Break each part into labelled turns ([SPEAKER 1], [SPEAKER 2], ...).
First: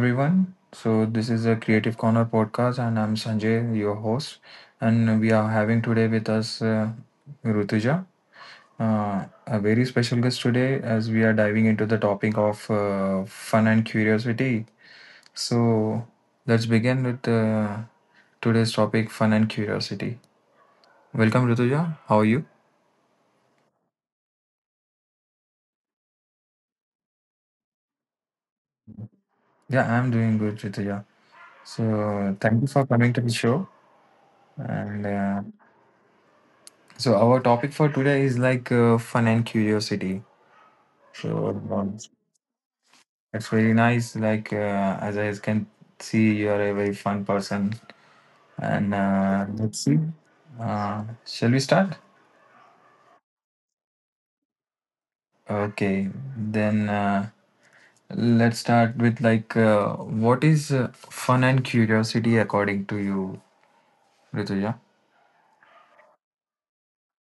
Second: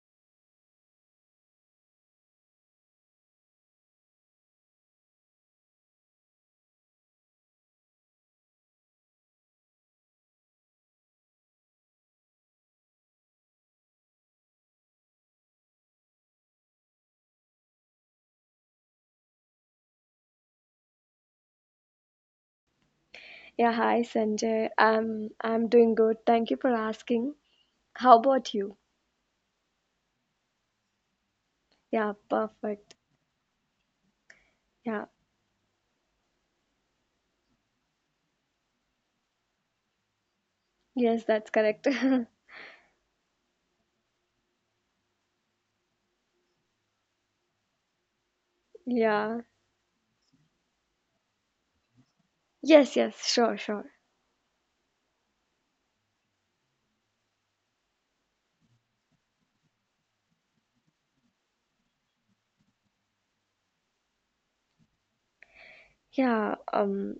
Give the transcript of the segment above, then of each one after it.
[SPEAKER 1] everyone. So, this is a Creative Corner podcast, and I'm Sanjay, your host. And we are having today with us Rutuja, a very special guest today, as we are diving into the topic of fun and curiosity. So, let's begin with today's topic fun and curiosity. Welcome, Rutuja. How are you?
[SPEAKER 2] Yeah, hi Sanjay. I'm doing good. Thank you for asking. How about you?
[SPEAKER 1] Yeah, I'm doing good, Rituja.
[SPEAKER 2] Yeah,
[SPEAKER 1] So thank you for
[SPEAKER 2] perfect.
[SPEAKER 1] coming to the show. And
[SPEAKER 2] Yeah.
[SPEAKER 1] so our topic for today is like fun and curiosity.
[SPEAKER 2] Yes,
[SPEAKER 1] So
[SPEAKER 2] that's correct.
[SPEAKER 1] um, it's very nice. Like as I can see, you are a very fun person. And
[SPEAKER 2] Yeah.
[SPEAKER 1] let's see. Shall we start?
[SPEAKER 2] Yes, yes, sure, sure.
[SPEAKER 1] Okay, then let's start with like what is fun and curiosity according to you, Rituja?
[SPEAKER 2] Yeah, um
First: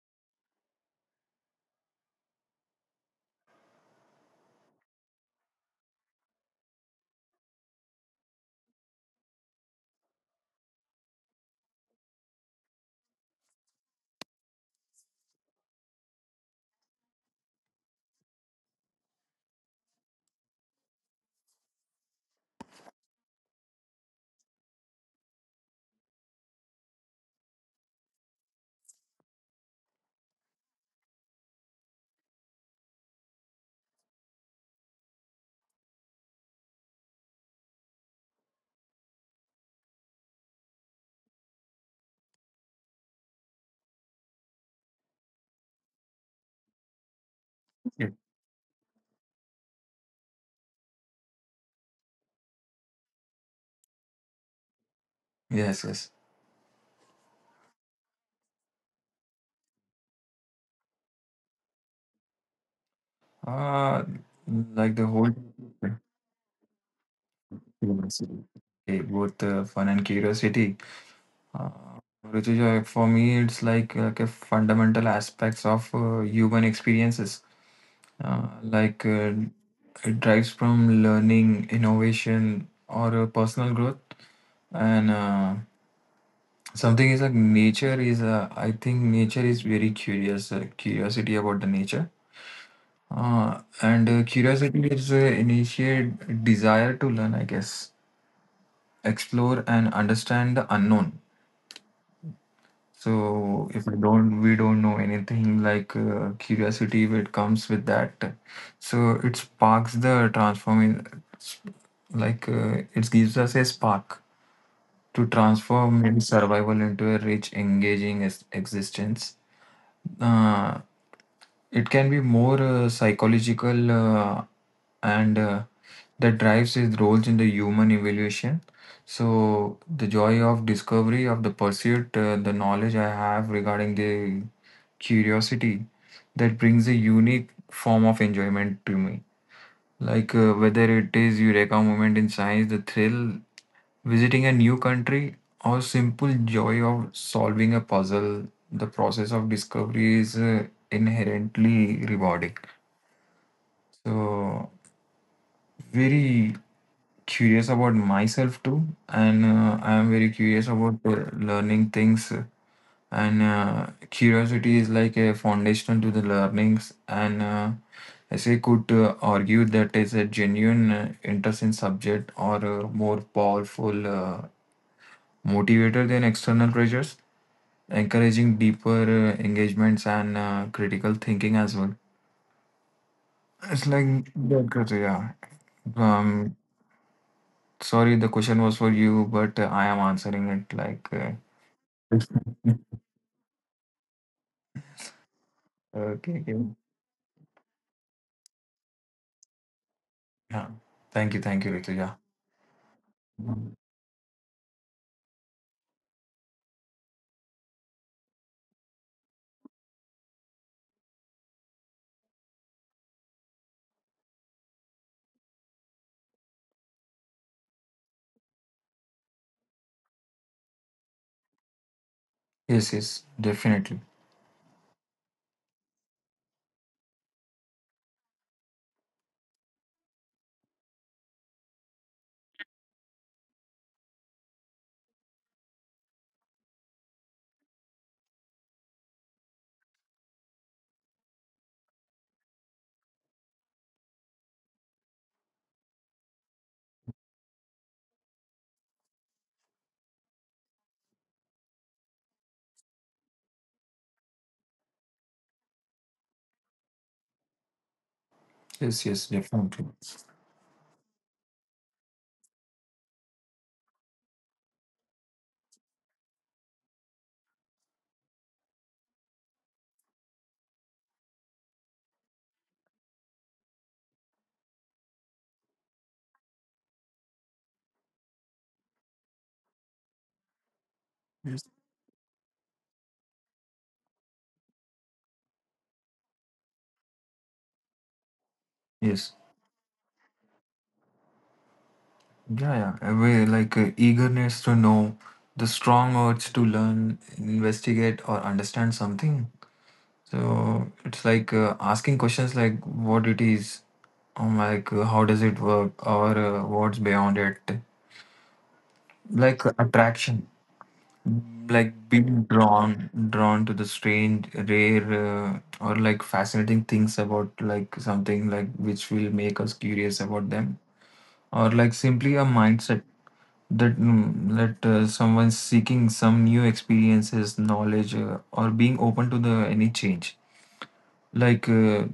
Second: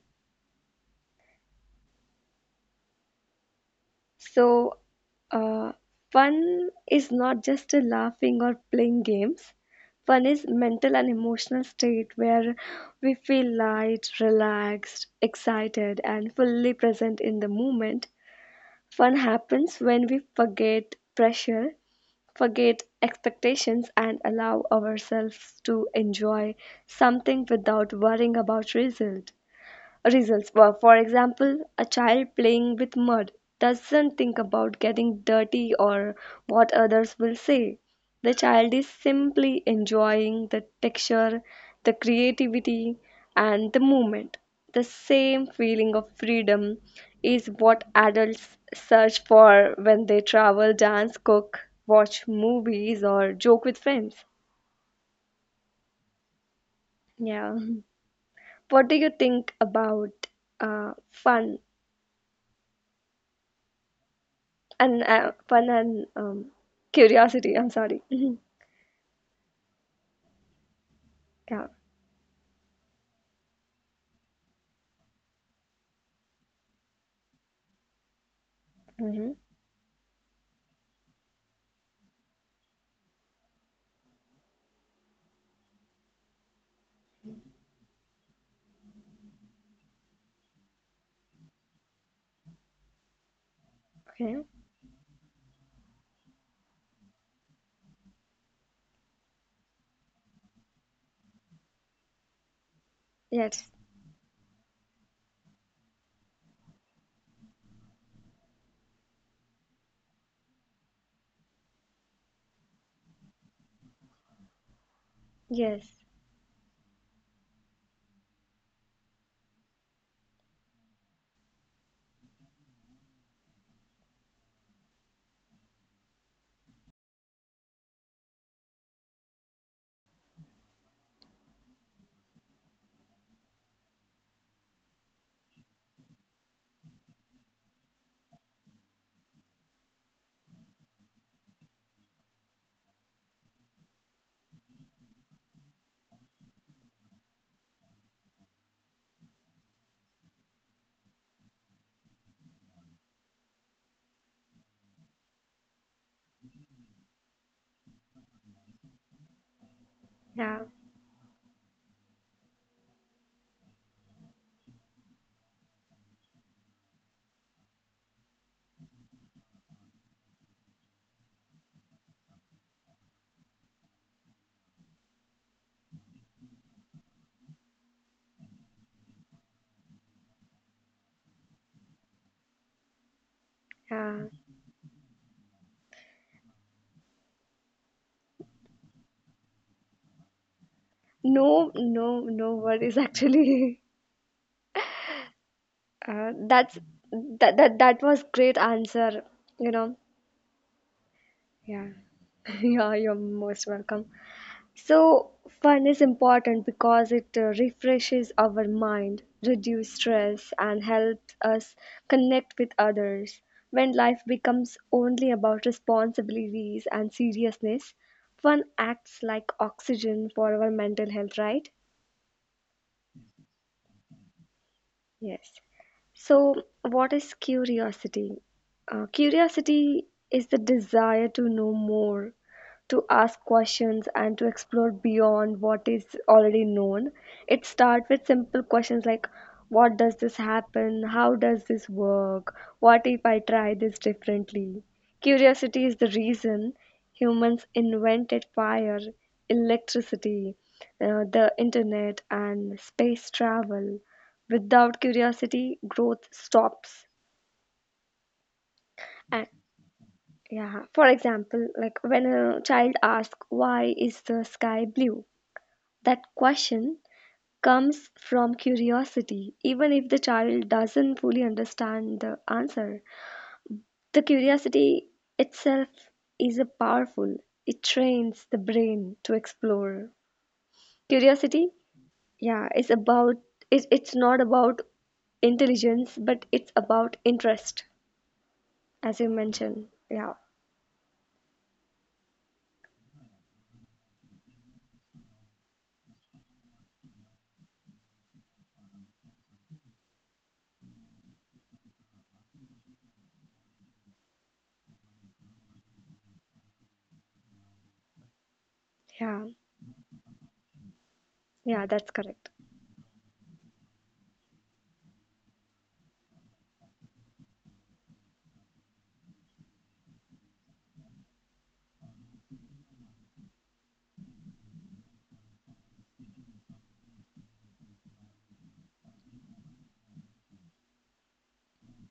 [SPEAKER 2] so uh fun is not just a laughing or playing games. Fun is mental and emotional state where we feel light, relaxed, excited and fully present in the moment. Fun happens when we forget pressure forget expectations and allow ourselves to enjoy something without worrying about Results. For example, a child playing with mud doesn't think about getting dirty or what others will say. The child is simply enjoying the texture, the creativity, and the movement. The same feeling of freedom is what
[SPEAKER 1] Yeah.
[SPEAKER 2] adults search for when they travel, dance, cook, watch movies, or joke with friends.
[SPEAKER 1] Yes, yes.
[SPEAKER 2] Yeah. What do you think about fun
[SPEAKER 1] Uh, like
[SPEAKER 2] and
[SPEAKER 1] the whole.
[SPEAKER 2] fun and curiosity. I'm sorry. Mhm.
[SPEAKER 1] Curiosity. Okay, both fun and curiosity.
[SPEAKER 2] Yeah.
[SPEAKER 1] Uh, Rituja, for me, it's like ke fundamental aspects of human experiences. Uh, like uh,
[SPEAKER 2] Hmm.
[SPEAKER 1] it drives from learning, innovation, or personal growth. And something is like nature is, I think nature is very curious, curiosity about the nature. And
[SPEAKER 2] Okay.
[SPEAKER 1] curiosity is initiate desire to learn, I guess, explore and understand the unknown.
[SPEAKER 2] Yes.
[SPEAKER 1] So if I don't, we don't know anything like curiosity, it comes with that. So it sparks the transforming, like it gives us a spark to
[SPEAKER 2] Yes.
[SPEAKER 1] transform in survival into a rich, engaging existence. Uh, it can be more psychological and that drives his roles in the human evolution. So, the joy of discovery, of the pursuit, the knowledge I have regarding the curiosity that brings a unique form of enjoyment to me. Like whether it is eureka moment in science, the thrill, visiting a new country, or simple joy of solving a puzzle, the process of discovery is inherently rewarding. So very curious about myself too, and I am very
[SPEAKER 2] Yeah.
[SPEAKER 1] curious about learning things. And curiosity is like a foundation to the learnings. And as I could argue that is a genuine interest in subject or a more powerful motivator than external pressures, encouraging deeper engagements and critical thinking as well. It's
[SPEAKER 2] Yeah.
[SPEAKER 1] like that, 'cause, yeah. Um, sorry, the question was for you, but I am answering it like
[SPEAKER 2] No. No. No worries. Actually,
[SPEAKER 1] okay, okay.
[SPEAKER 2] that's that that that was great answer. You know.
[SPEAKER 1] Yeah. Thank you,
[SPEAKER 2] Yeah.
[SPEAKER 1] Rituja.
[SPEAKER 2] yeah. You're most welcome. So, fun is important because it refreshes our mind, reduces stress, and helps us connect with others. When life becomes only about responsibilities and seriousness, fun acts like oxygen for our mental health, right?
[SPEAKER 1] Yes, yes, definitely.
[SPEAKER 2] Yes. So, what is curiosity? Curiosity is the desire to know more, to ask questions, and to explore beyond what is already known. It starts with simple questions like what does this happen? How does this work? What if I try this differently? Curiosity is the reason humans invented fire, electricity, the internet, and space travel without curiosity growth stops
[SPEAKER 1] Yes, yes,
[SPEAKER 2] and
[SPEAKER 1] definitely.
[SPEAKER 2] yeah, for example, like when a child asks why is the sky blue, that question comes from curiosity. Even if the child doesn't fully understand the answer, the curiosity itself is a powerful, it trains the brain to explore.
[SPEAKER 1] Yes.
[SPEAKER 2] Curiosity, yeah, is about it's not about intelligence but it's about interest, as you
[SPEAKER 1] Yes.
[SPEAKER 2] mentioned. Yeah.
[SPEAKER 1] Yeah, yeah. Away, like eagerness to know, the strong urge to learn, investigate, or understand something. So it's like asking questions like what it is, or like how does it work, or what's beyond it.
[SPEAKER 2] Yeah,
[SPEAKER 1] Like attraction,
[SPEAKER 2] yeah,
[SPEAKER 1] like
[SPEAKER 2] that's
[SPEAKER 1] being
[SPEAKER 2] correct.
[SPEAKER 1] drawn to the strange, rare, or like fascinating things about like something like which will make us curious about them, or like simply a mindset that that someone's seeking some new experiences, knowledge, or being open to the any change. Like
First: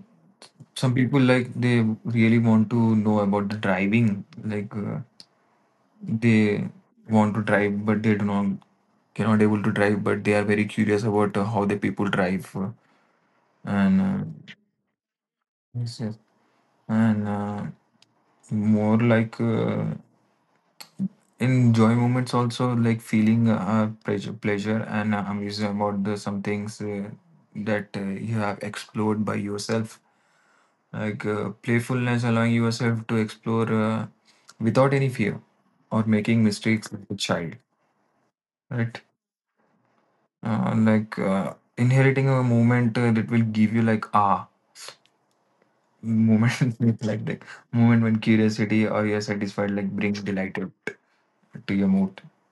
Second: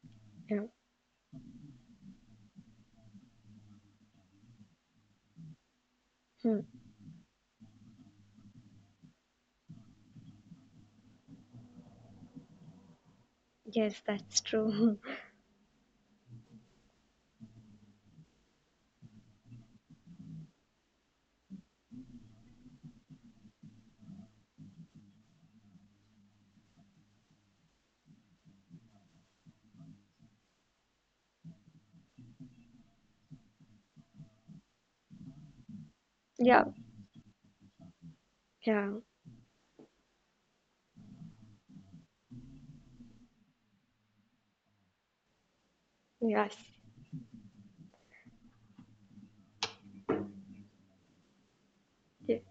[SPEAKER 2] Yeah,
[SPEAKER 1] some people like they really want to know about the driving. Like
[SPEAKER 2] hmm.
[SPEAKER 1] they want to drive, but they do not cannot able to drive, but they are very curious about how the people drive, and
[SPEAKER 2] Yes, that's true.
[SPEAKER 1] yes, yes. And more like. In joy moments also like feeling pleasure and amusement about the some things that you have explored by yourself, like playfulness allowing yourself to explore without any fear or making
[SPEAKER 2] Yeah,
[SPEAKER 1] mistakes as a child,
[SPEAKER 2] yeah,
[SPEAKER 1] right. Inheriting a moment that will give you like ah
[SPEAKER 2] yes,
[SPEAKER 1] moment like that moment when curiosity or you're satisfied like brings delight to your mood.
[SPEAKER 2] yes,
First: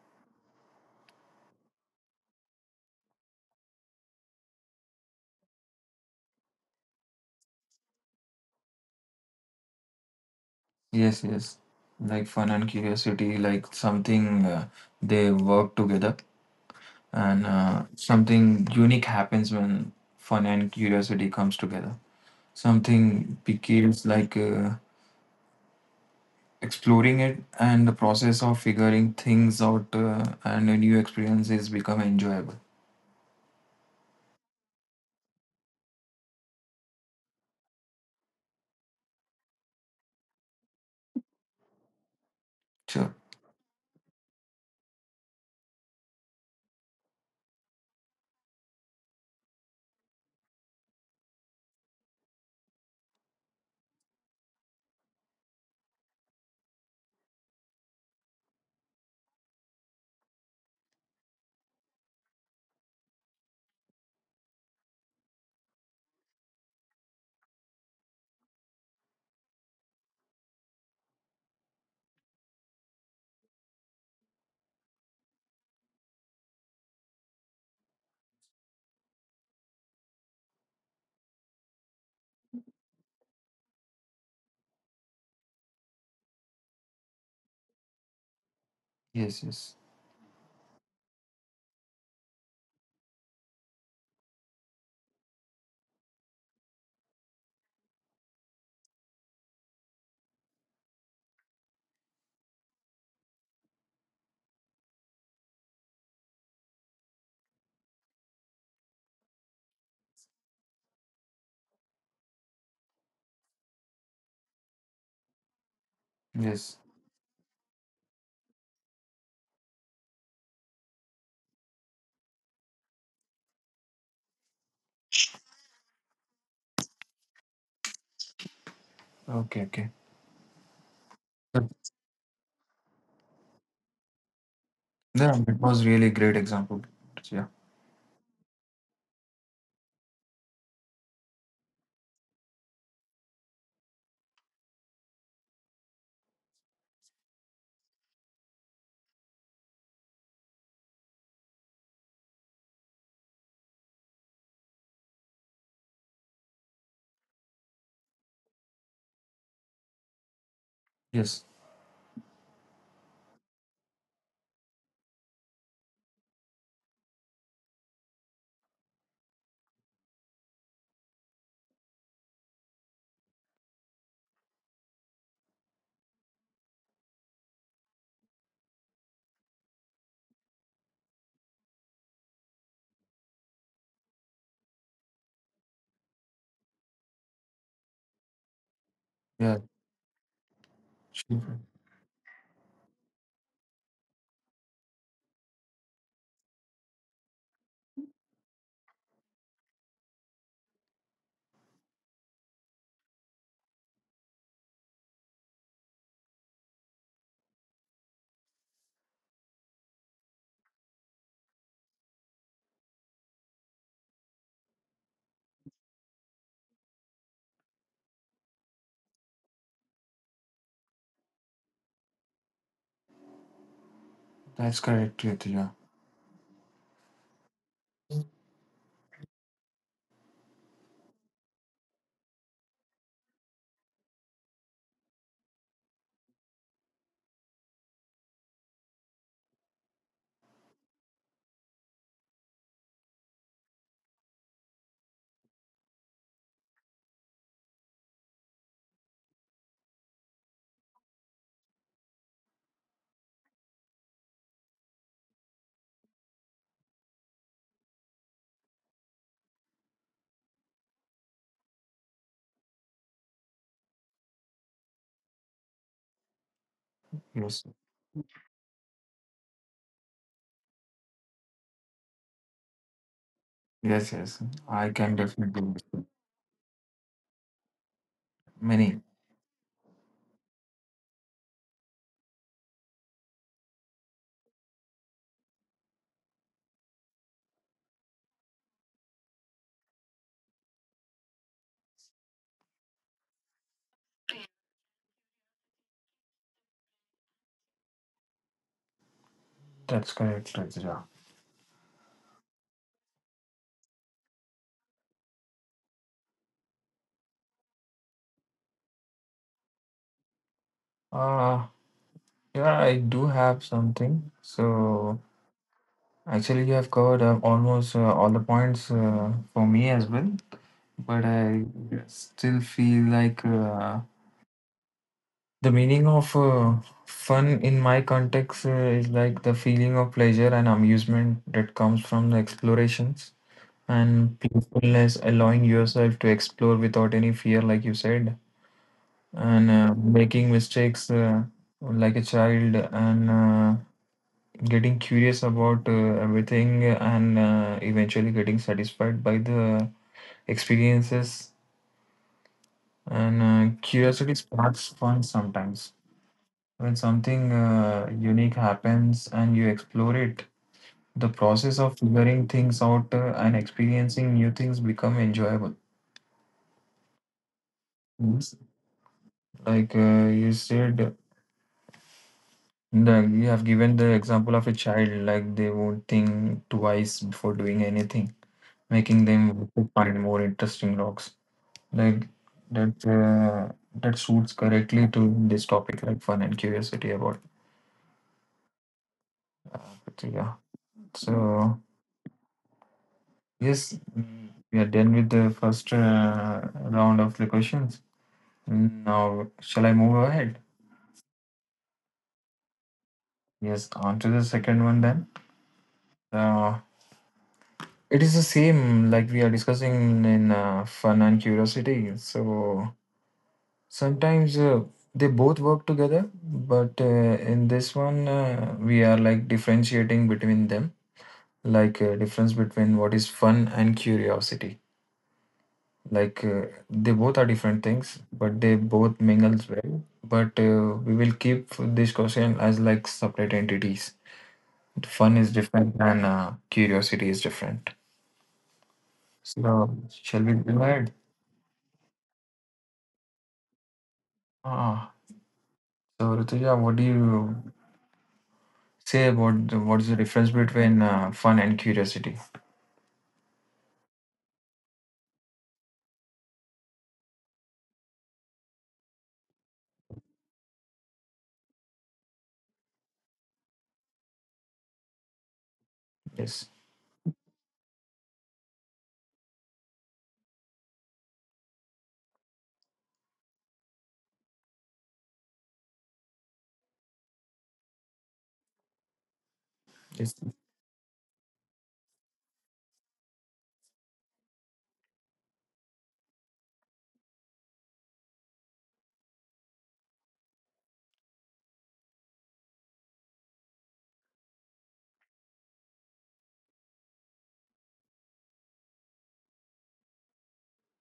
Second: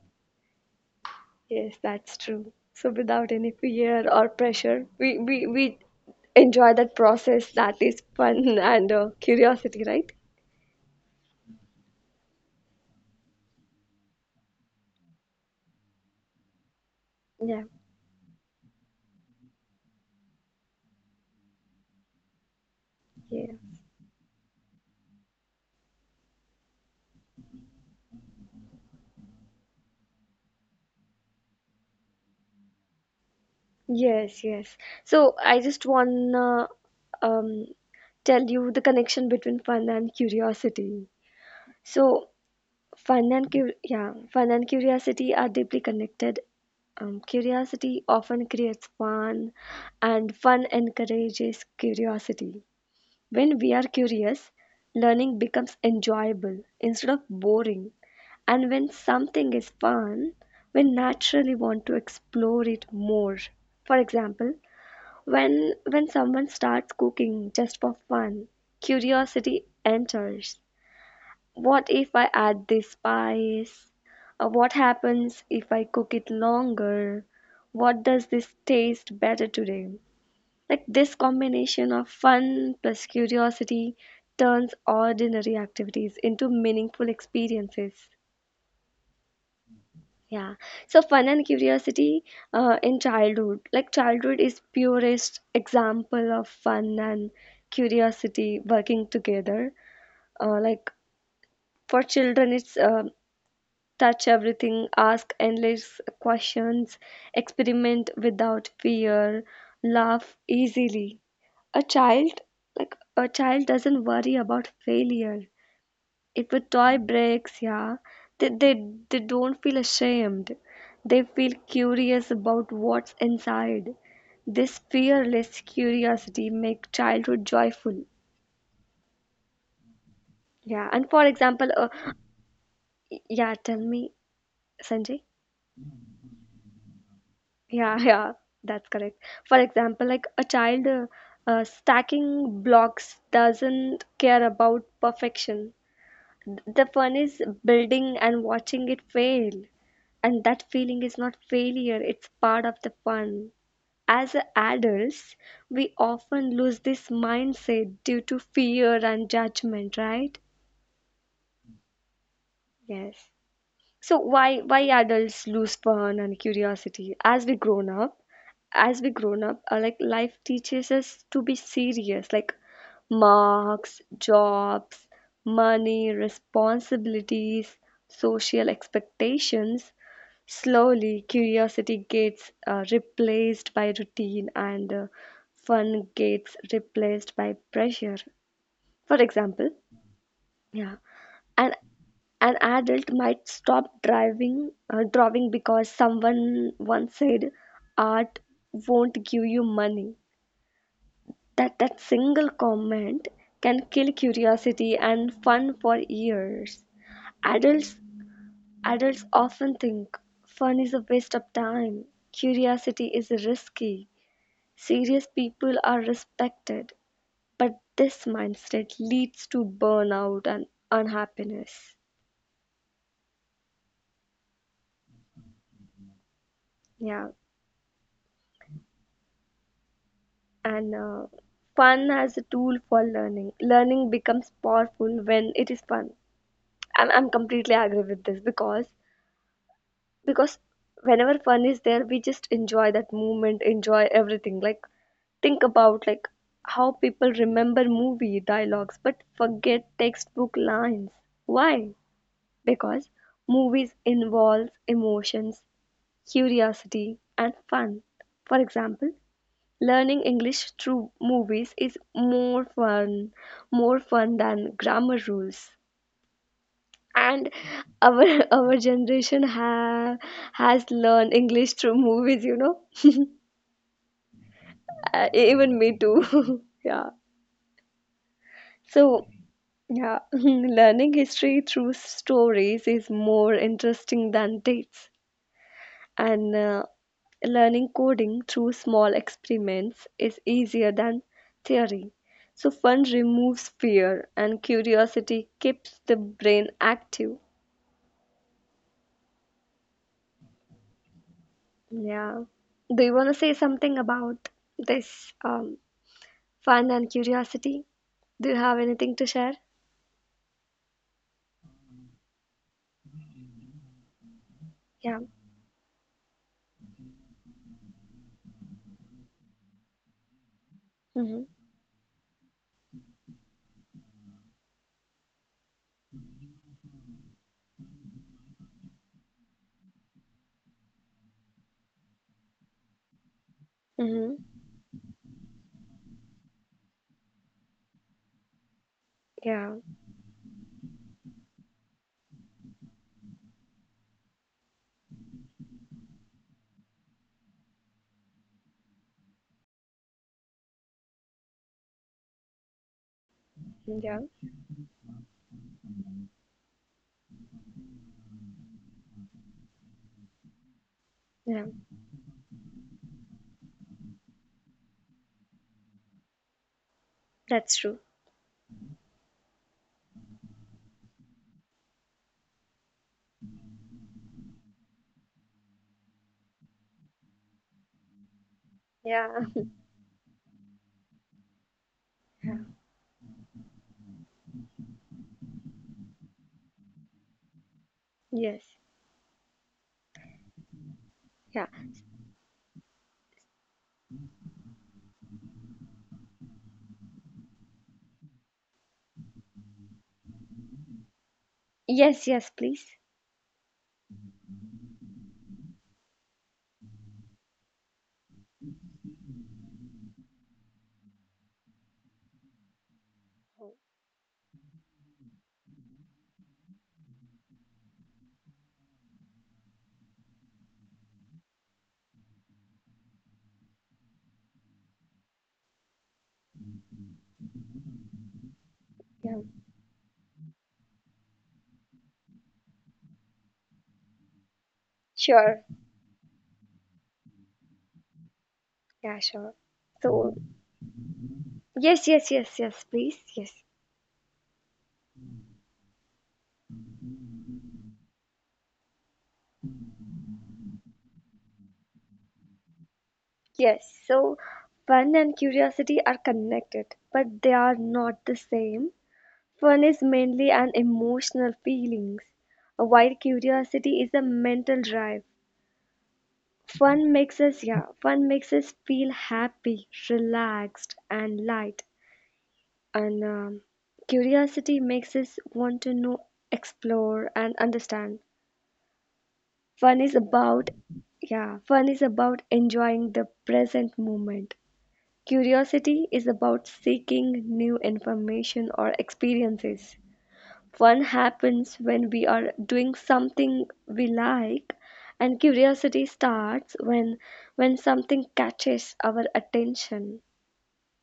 [SPEAKER 2] yes, that's true. So without any fear or pressure, we enjoy that process. That is fun and curiosity, right?
[SPEAKER 1] Yes, yes. Like fun and curiosity, like something they work together, and
[SPEAKER 2] Yeah,
[SPEAKER 1] something unique happens when fun and curiosity comes together. Something
[SPEAKER 2] yeah,
[SPEAKER 1] becomes like exploring it, and the process of figuring things out and a new experiences become enjoyable.
[SPEAKER 2] yes, yes. So I just wanna um tell you the connection between fun and curiosity. So
[SPEAKER 1] Sure.
[SPEAKER 2] fun and yeah, fun and curiosity are deeply connected. Curiosity often creates fun, and fun encourages curiosity. When we are curious, learning becomes enjoyable instead of boring. And when something is fun, we naturally want to explore it more. For example, when when someone starts cooking just for fun, curiosity enters. What if I add this spice? What happens if I cook it longer? What does this taste better today? Like this combination of fun plus curiosity turns ordinary activities into meaningful experiences.
[SPEAKER 1] Yes, yes,
[SPEAKER 2] Yeah. So fun and curiosity in childhood. Like childhood is purest example of fun and curiosity working together. Like for children it's touch everything, ask endless questions, experiment without fear, laugh easily. A child, like a child, doesn't worry about failure. If a
[SPEAKER 1] yes.
[SPEAKER 2] toy breaks, yeah, they don't feel ashamed. They feel curious about what's inside. This fearless curiosity makes childhood joyful.
[SPEAKER 1] Okay, okay.
[SPEAKER 2] Yeah, and for
[SPEAKER 1] But,
[SPEAKER 2] example, yeah, tell me, Sanjay.
[SPEAKER 1] yeah, it was really great example. Yeah.
[SPEAKER 2] Yeah, yeah, that's correct. For example, like a child stacking blocks doesn't care about perfection. The fun is building and watching it fail. And that feeling is not failure, it's part of the fun. As adults, we often lose this mindset due to fear and judgment, right?
[SPEAKER 1] Yes.
[SPEAKER 2] Yes. So why adults lose fun and curiosity as we grown up? As we grown up, like life teaches us to be serious, like marks, jobs, money, responsibilities, social expectations. Slowly, curiosity gets replaced by routine, and fun gets replaced by pressure. For
[SPEAKER 1] Yeah.
[SPEAKER 2] example, yeah,
[SPEAKER 1] Sure.
[SPEAKER 2] and an adult might stop drawing because someone once said, "Art won't give you money." That single comment can kill curiosity and fun for years. Adults Adults often think fun is a waste of time. Curiosity is risky. Serious people are respected, but this mindset leads to burnout and unhappiness.
[SPEAKER 1] That's correct, Ritu, yeah.
[SPEAKER 2] Yeah. And fun as a tool for learning. Learning becomes powerful when it is fun. I'm completely agree with this because whenever fun is there, we just enjoy that moment, enjoy everything. Like think about like how people remember movie dialogues but forget textbook lines. Why? Because movies involve emotions, curiosity, and fun. For example, learning English through movies is more fun than grammar rules. And
[SPEAKER 1] Yes.
[SPEAKER 2] our our generation has learned English through movies, you know.
[SPEAKER 1] Yes, yes, I can definitely
[SPEAKER 2] Even me
[SPEAKER 1] use
[SPEAKER 2] too. yeah.
[SPEAKER 1] many.
[SPEAKER 2] So yeah, learning history through stories is more interesting than dates. And learning coding through small experiments is easier than theory. So, fun removes fear, and curiosity keeps the brain active.
[SPEAKER 1] That's correct, Rajra.
[SPEAKER 2] Yeah. Do you want to say something about this fun and curiosity? Do you have anything to share?
[SPEAKER 1] Uh, yeah, I do have something. So
[SPEAKER 2] Yeah.
[SPEAKER 1] actually, you have covered almost all the points for me as well. But
[SPEAKER 2] Mm-hmm.
[SPEAKER 1] I still feel like the meaning of fun in my context is like the feeling of pleasure and amusement that comes from the explorations and
[SPEAKER 2] Mm-hmm.
[SPEAKER 1] playfulness, allowing yourself to explore without any fear, like you said, and
[SPEAKER 2] Yeah.
[SPEAKER 1] making mistakes like a child, and getting curious about everything, and eventually getting satisfied by the experiences. And
[SPEAKER 2] Yeah.
[SPEAKER 1] curiosity sparks fun sometimes when something unique happens and you explore it, the
[SPEAKER 2] Yeah.
[SPEAKER 1] process of figuring things out and experiencing new things become enjoyable.
[SPEAKER 2] That's true.
[SPEAKER 1] Mm. Like you said, the, you have given the example of a child, like they won't think twice before doing anything,
[SPEAKER 2] Yeah.
[SPEAKER 1] making them find more interesting rocks. Like
[SPEAKER 2] Yeah.
[SPEAKER 1] that, uh, that suits correctly to this topic, like fun and curiosity about.
[SPEAKER 2] Yes.
[SPEAKER 1] But yeah.
[SPEAKER 2] Yeah.
[SPEAKER 1] So yes, mm, we are done with the first round of the questions. Now, shall I move ahead?
[SPEAKER 2] Yes. Yes. Please.
[SPEAKER 1] Yes, on to the second one then. Uh, It is the same like we are discussing in fun and curiosity. So sometimes they both work together, but in this one, we are like differentiating between them, like difference between what is fun and curiosity. Like they both are different things, but they both
[SPEAKER 2] Yeah.
[SPEAKER 1] mingles well. But we will keep this question as like separate entities. Fun is
[SPEAKER 2] Sure.
[SPEAKER 1] different and curiosity is different.
[SPEAKER 2] Yeah. Sure.
[SPEAKER 1] So
[SPEAKER 2] So
[SPEAKER 1] shall we go ahead?
[SPEAKER 2] yes, yes, yes, yes, please. Yes,
[SPEAKER 1] Ah, So, Rutuja, what do you say about the, what is the difference between fun and curiosity?
[SPEAKER 2] yes. So, fun and curiosity are connected, but they are not the same. Fun is mainly an emotional feelings, while curiosity is a mental drive.
[SPEAKER 1] Yes,
[SPEAKER 2] Fun makes us, yeah, fun makes us feel happy, relaxed, and light. And curiosity makes us want to know, explore, and understand. Fun is
[SPEAKER 1] yes,
[SPEAKER 2] about, yeah, fun is about enjoying the present moment. Curiosity is about seeking new information or experiences. Fun happens when we are doing something we like, and curiosity starts when something catches our attention.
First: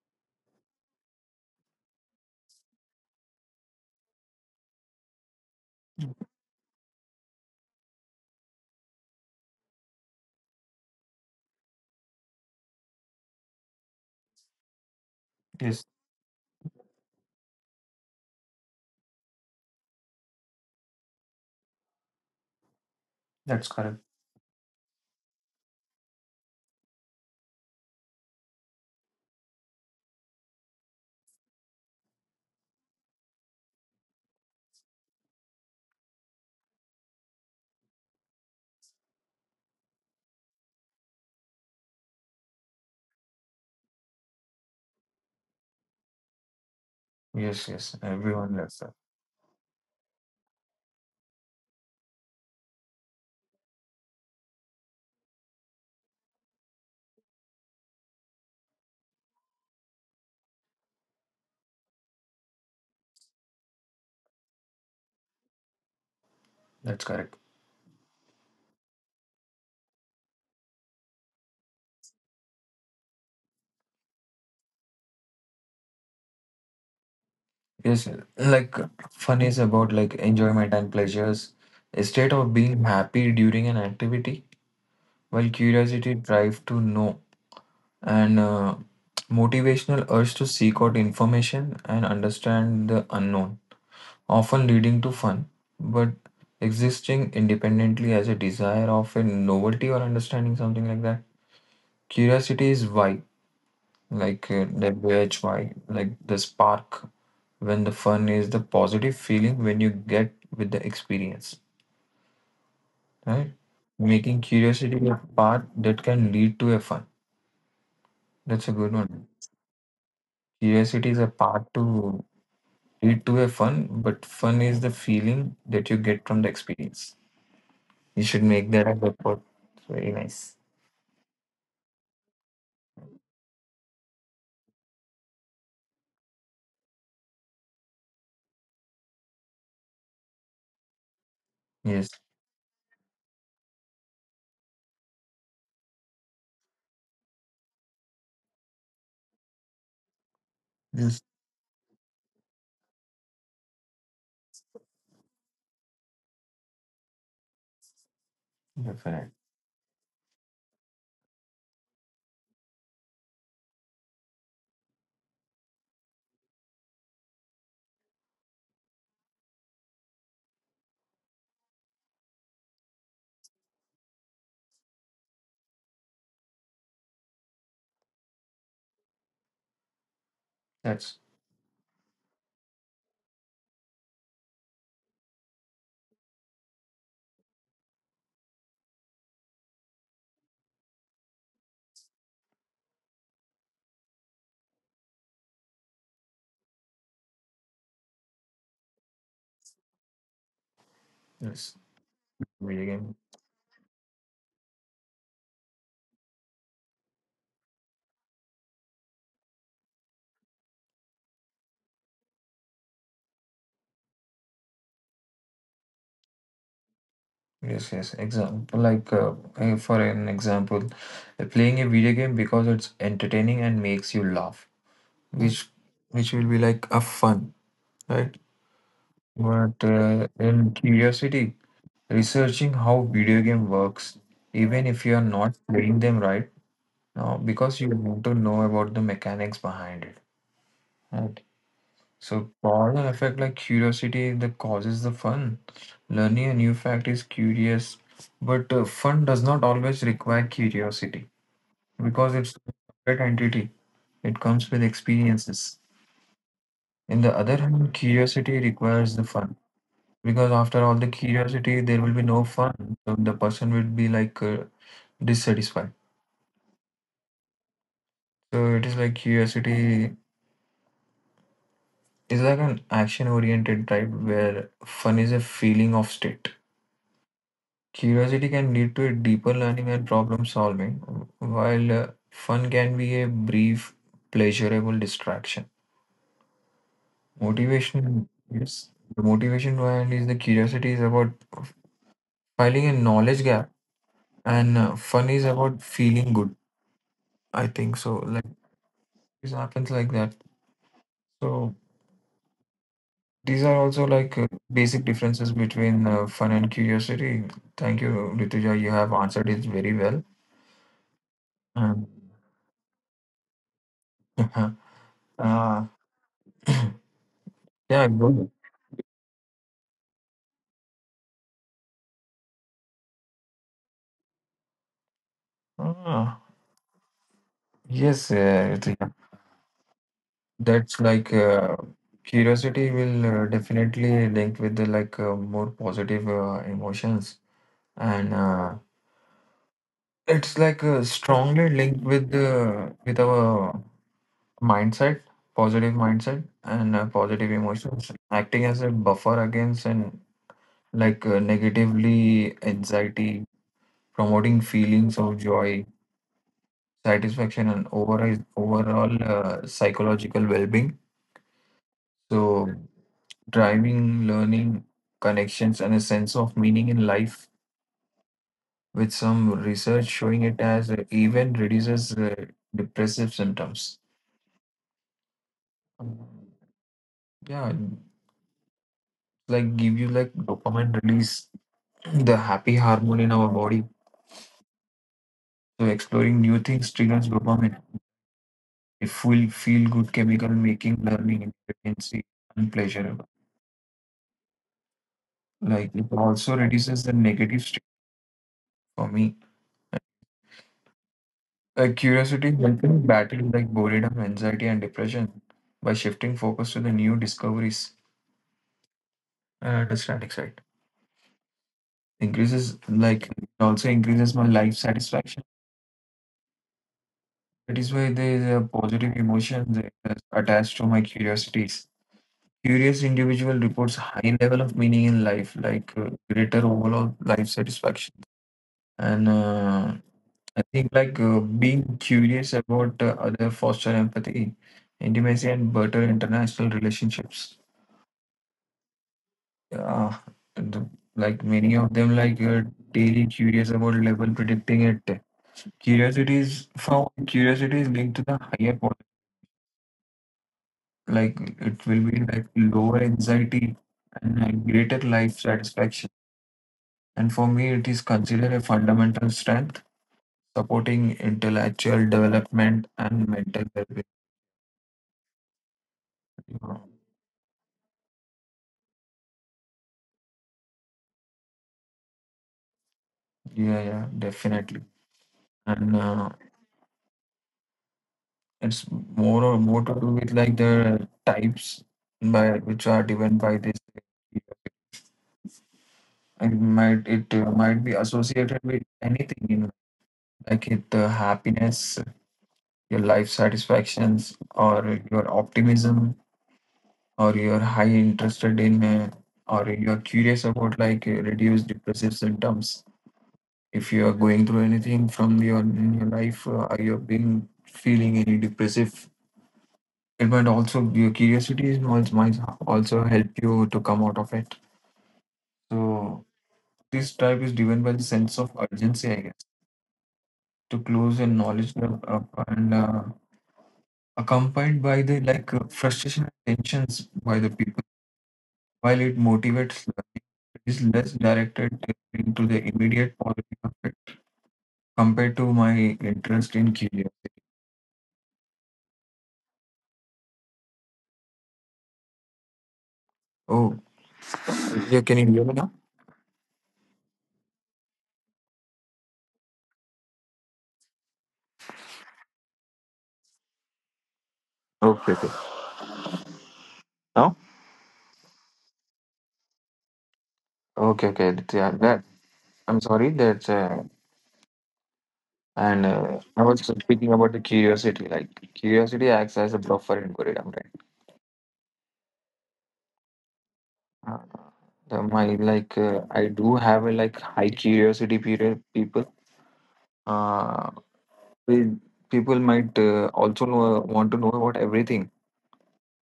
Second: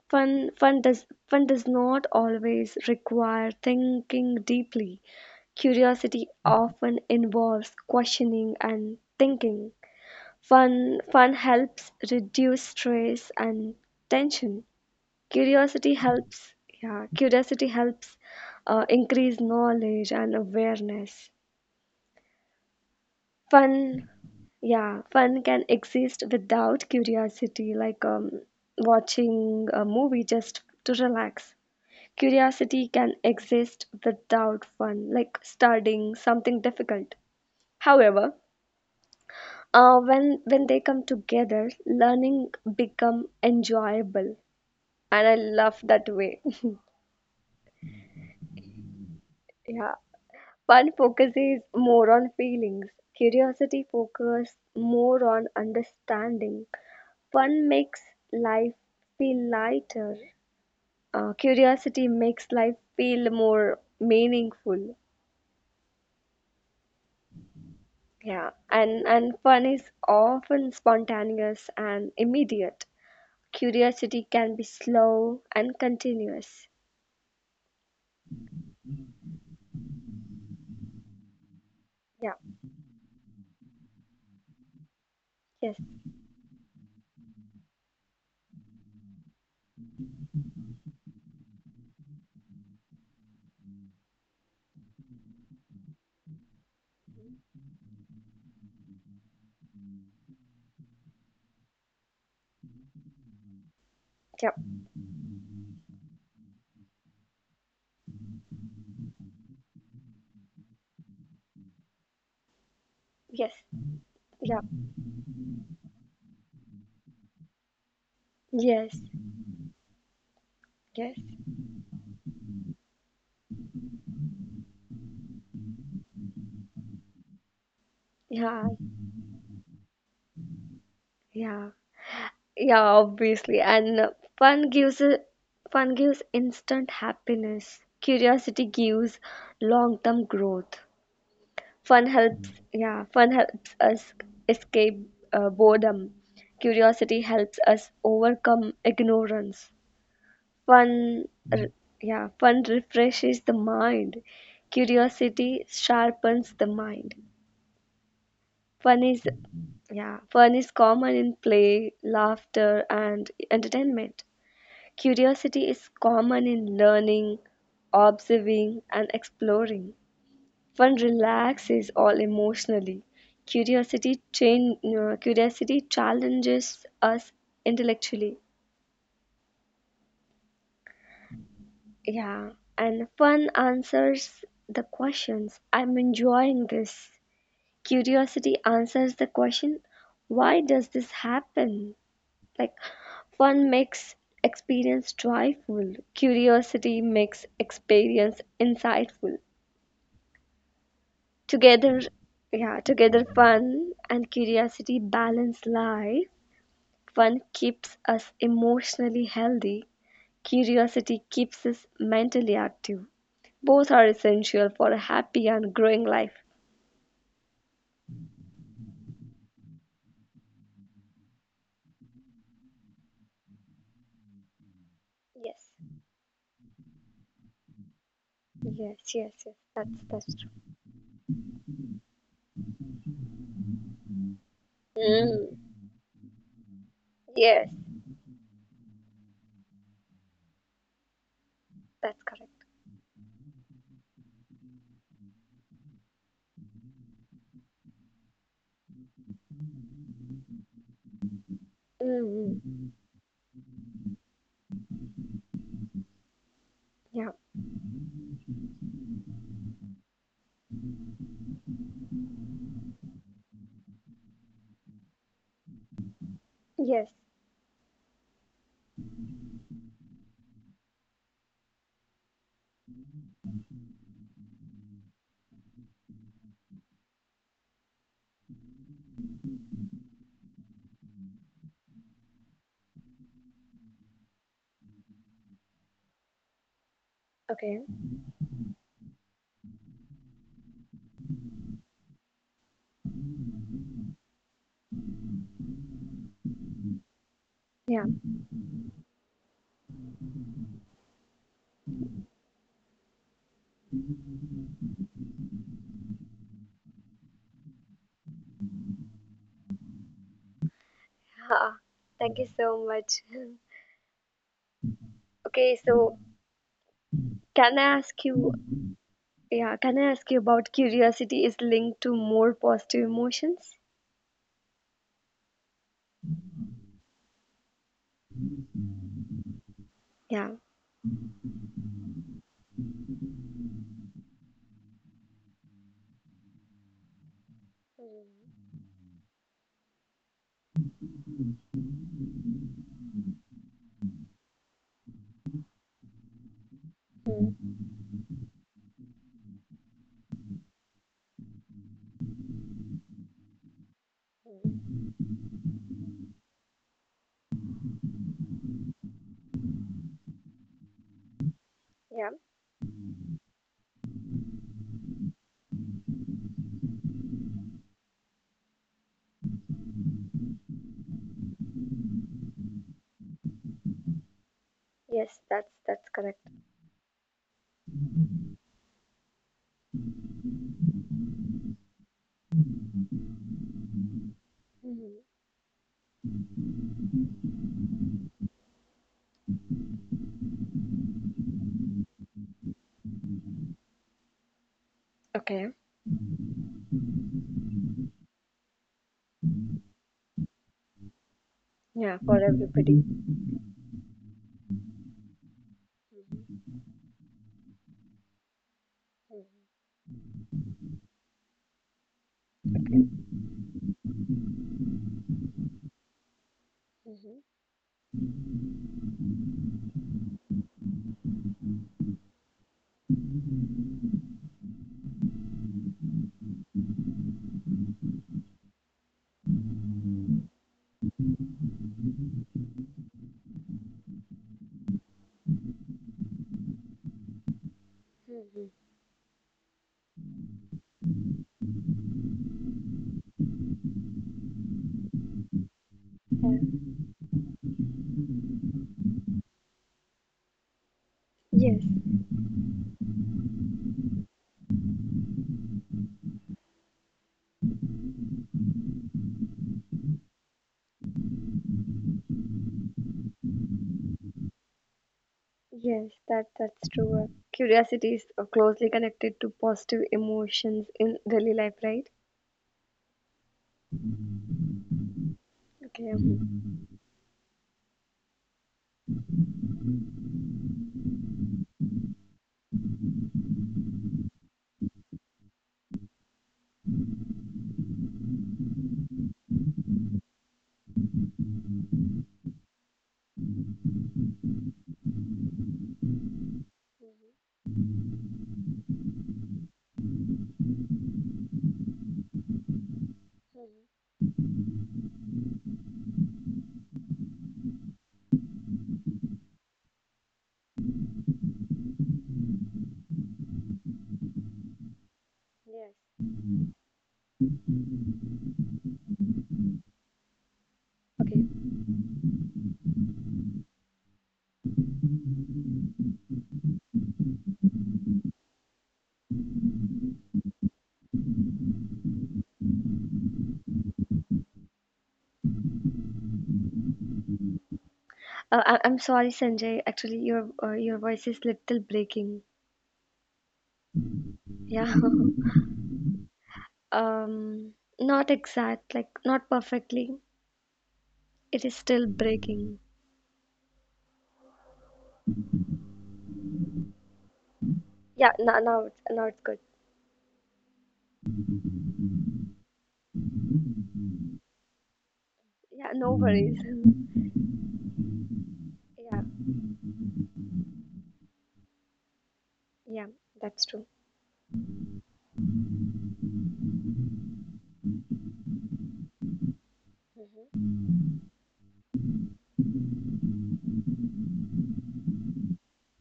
[SPEAKER 2] Fun does not always require thinking deeply. Curiosity often involves questioning and thinking. Fun, helps reduce stress and tension.
[SPEAKER 1] yes,
[SPEAKER 2] Curiosity helps, yeah, curiosity helps increase knowledge and awareness.
[SPEAKER 1] that's correct.
[SPEAKER 2] Fun, yeah, fun can exist without curiosity, like watching a movie just to relax. Curiosity can exist without fun, like studying something difficult. However, when they come together, learning become enjoyable, and I love that way.
[SPEAKER 1] Yes, yes, everyone does that.
[SPEAKER 2] Yeah. Fun focuses more on feelings. Curiosity focuses more on understanding. Fun makes life feel lighter. Curiosity makes life feel more meaningful.
[SPEAKER 1] That's correct.
[SPEAKER 2] Yeah, and fun is often spontaneous and immediate. Curiosity can be slow and continuous.
[SPEAKER 1] Yes, like fun is about like enjoyment and pleasures, a state
[SPEAKER 2] Yeah.
[SPEAKER 1] of being happy during an activity, while
[SPEAKER 2] Yes.
[SPEAKER 1] curiosity drive to know, and motivational urge to seek out information and understand the unknown, often leading to fun, but existing independently as a desire of a novelty or understanding something like that. Curiosity is why, like
[SPEAKER 2] Yep.
[SPEAKER 1] the wedge why, like the spark, when the fun is the positive feeling when you get with the experience, right?
[SPEAKER 2] Yes.
[SPEAKER 1] Making
[SPEAKER 2] Yep.
[SPEAKER 1] curiosity a part that can lead to a fun. That's a good
[SPEAKER 2] Yes.
[SPEAKER 1] one. Curiosity is
[SPEAKER 2] Yes.
[SPEAKER 1] a part to lead to a fun, but fun is the feeling that you get from the experience. You should
[SPEAKER 2] Yeah.
[SPEAKER 1] make that a good point. It's very nice.
[SPEAKER 2] Yeah. Yeah, obviously. And fun gives a- fun gives instant happiness. Curiosity gives long-term growth.
[SPEAKER 1] Yes,
[SPEAKER 2] Fun helps, yeah, fun helps us escape boredom. Curiosity helps us overcome ignorance.
[SPEAKER 1] yes,
[SPEAKER 2] Fun, r- yeah, fun refreshes the mind. Curiosity sharpens the mind. Fun
[SPEAKER 1] definitely.
[SPEAKER 2] is, yeah, fun is common in play, laughter, and entertainment. Curiosity is common in learning, observing, and exploring. One relaxes all emotionally. Curiosity challenges us intellectually.
[SPEAKER 1] That's
[SPEAKER 2] Yeah, and fun answers the questions. I'm enjoying this. Curiosity answers the question, why does this happen? Like fun makes experience joyful, curiosity makes experience insightful.
[SPEAKER 1] yes.
[SPEAKER 2] Together, yeah,
[SPEAKER 1] Video game.
[SPEAKER 2] together fun and curiosity balance life. Fun keeps us emotionally healthy, curiosity keeps us mentally active. Both are essential for a happy and growing life.
[SPEAKER 1] Yes, yes. Example like for an example, playing a video game because it's entertaining and makes you laugh, which
[SPEAKER 2] Yes,
[SPEAKER 1] which will be like a fun, right?
[SPEAKER 2] yes, yes, yes.
[SPEAKER 1] But
[SPEAKER 2] That's true.
[SPEAKER 1] in curiosity, researching how video game works, even if you are not
[SPEAKER 2] Mm.
[SPEAKER 1] playing them right now,
[SPEAKER 2] Yes,
[SPEAKER 1] because you want to know about the mechanics behind it, right?
[SPEAKER 2] that's
[SPEAKER 1] So
[SPEAKER 2] correct.
[SPEAKER 1] parallel effect like curiosity that causes the fun. Learning a new fact is curious, but fun does not always require curiosity because it's a
[SPEAKER 2] Mm.
[SPEAKER 1] separate entity. It comes with experiences. In the
[SPEAKER 2] Yeah.
[SPEAKER 1] other hand, curiosity requires the fun because after all the curiosity, there will be no fun. So the person will be like dissatisfied.
[SPEAKER 2] Yes.
[SPEAKER 1] So it is like curiosity is like an action-oriented type where fun is a feeling of state. Curiosity can lead to a deeper learning and problem solving, while fun can be a brief, pleasurable distraction.
[SPEAKER 2] Okay.
[SPEAKER 1] Motivation yes. The motivation behind is the curiosity is about filling a knowledge gap, and fun is about feeling good. I think
[SPEAKER 2] Yeah.
[SPEAKER 1] so. Like it happens like that. So these are also like basic differences between fun and curiosity. Thank you, Rituja. You have answered it very well.
[SPEAKER 2] Ha,
[SPEAKER 1] Um,
[SPEAKER 2] thank you so much. Okay,
[SPEAKER 1] uh,
[SPEAKER 2] so can I
[SPEAKER 1] yeah,
[SPEAKER 2] ask
[SPEAKER 1] good.
[SPEAKER 2] you, yeah, can I ask you about curiosity is linked to more positive emotions?
[SPEAKER 1] Ah, yes, yeah.
[SPEAKER 2] Yeah.
[SPEAKER 1] That's like curiosity will definitely link with the like more positive emotions, and it's like strongly linked with the with our mindset, positive mindset, and positive emotions, acting as a buffer against and like negatively anxiety, promoting
[SPEAKER 2] Mhm.
[SPEAKER 1] feelings of joy, satisfaction, and overall psychological well-being.
[SPEAKER 2] Yeah.
[SPEAKER 1] So, driving learning, connections, and a sense of meaning in life, with some research showing it as even reduces depressive symptoms.
[SPEAKER 2] Yes, that's
[SPEAKER 1] Um,
[SPEAKER 2] correct.
[SPEAKER 1] Yeah, like give you like dopamine release, the happy hormone in our body.
[SPEAKER 2] Mhm.
[SPEAKER 1] So exploring new things triggers dopamine. It will feel good chemical making learning efficiency and pleasurable. Like it also reduces the negative stress for me.
[SPEAKER 2] Yeah, for
[SPEAKER 1] Curiosity helped
[SPEAKER 2] everybody.
[SPEAKER 1] me battle like boredom, anxiety, and depression by shifting focus
[SPEAKER 2] Mhm.
[SPEAKER 1] to the new discoveries. Understanding side increases,
[SPEAKER 2] Mhm.
[SPEAKER 1] like it also increases my life satisfaction.
[SPEAKER 2] Mhm.
[SPEAKER 1] That is why there is a positive emotion that is attached to my curiosities. Curious individual reports high level of meaning in life, greater overall life satisfaction. And I think being curious about other foster empathy, intimacy, and better international relationships.
[SPEAKER 2] Mhm.
[SPEAKER 1] Uh, the, like many of them, daily curious about level predicting it. Curiosity is
[SPEAKER 2] Mhm.
[SPEAKER 1] found. Curiosity is linked to the higher point. Like
[SPEAKER 2] Yeah.
[SPEAKER 1] it will
[SPEAKER 2] Yes.
[SPEAKER 1] be like lower anxiety and greater life satisfaction. And for me, it is considered a fundamental strength supporting intellectual development and mental well-being.
[SPEAKER 2] Yes, that
[SPEAKER 1] Yeah,
[SPEAKER 2] that's true. Curiosity is closely connected to positive emotions in daily life, right?
[SPEAKER 1] yeah, definitely. And
[SPEAKER 2] Okay.
[SPEAKER 1] uh,
[SPEAKER 2] Mhm.
[SPEAKER 1] it's more or more to do with like the types by which are given by this. It it might be associated with anything, like it happiness, your life satisfactions, or your optimism, or your high interested in, or you're curious about reduced depressive symptoms. If you are going through anything from your in your life, are you being feeling any depressive but also your curiosity is might also help you to come out of it.
[SPEAKER 2] Yes.
[SPEAKER 1] So this drive is driven by the sense of urgency, I guess, to close a
[SPEAKER 2] Okay.
[SPEAKER 1] knowledge gap up and accompanied by the frustration and tensions by the people. While it motivates learning, it is less directed into the immediate positive effect compared to my interest in curiosity.
[SPEAKER 2] I'm sorry, Sanjay. Actually, your voice is little breaking.
[SPEAKER 1] Oh,
[SPEAKER 2] Yeah.
[SPEAKER 1] yeah, can you hear me now?
[SPEAKER 2] Um, Not exact, like not perfectly. It is still breaking.
[SPEAKER 1] Okay, okay. Now.
[SPEAKER 2] Yeah, now it's good.
[SPEAKER 1] Okay, okay. Yeah, that, I'm sorry that And
[SPEAKER 2] Yeah, no
[SPEAKER 1] uh, I
[SPEAKER 2] worries.
[SPEAKER 1] was speaking about the curiosity. Like curiosity
[SPEAKER 2] Yeah,
[SPEAKER 1] acts as a buffer in boredom, right?
[SPEAKER 2] yeah, that's true.
[SPEAKER 1] Uh, the, my I do have a like high curiosity period. People, uh, we- people might also know, want to know about everything.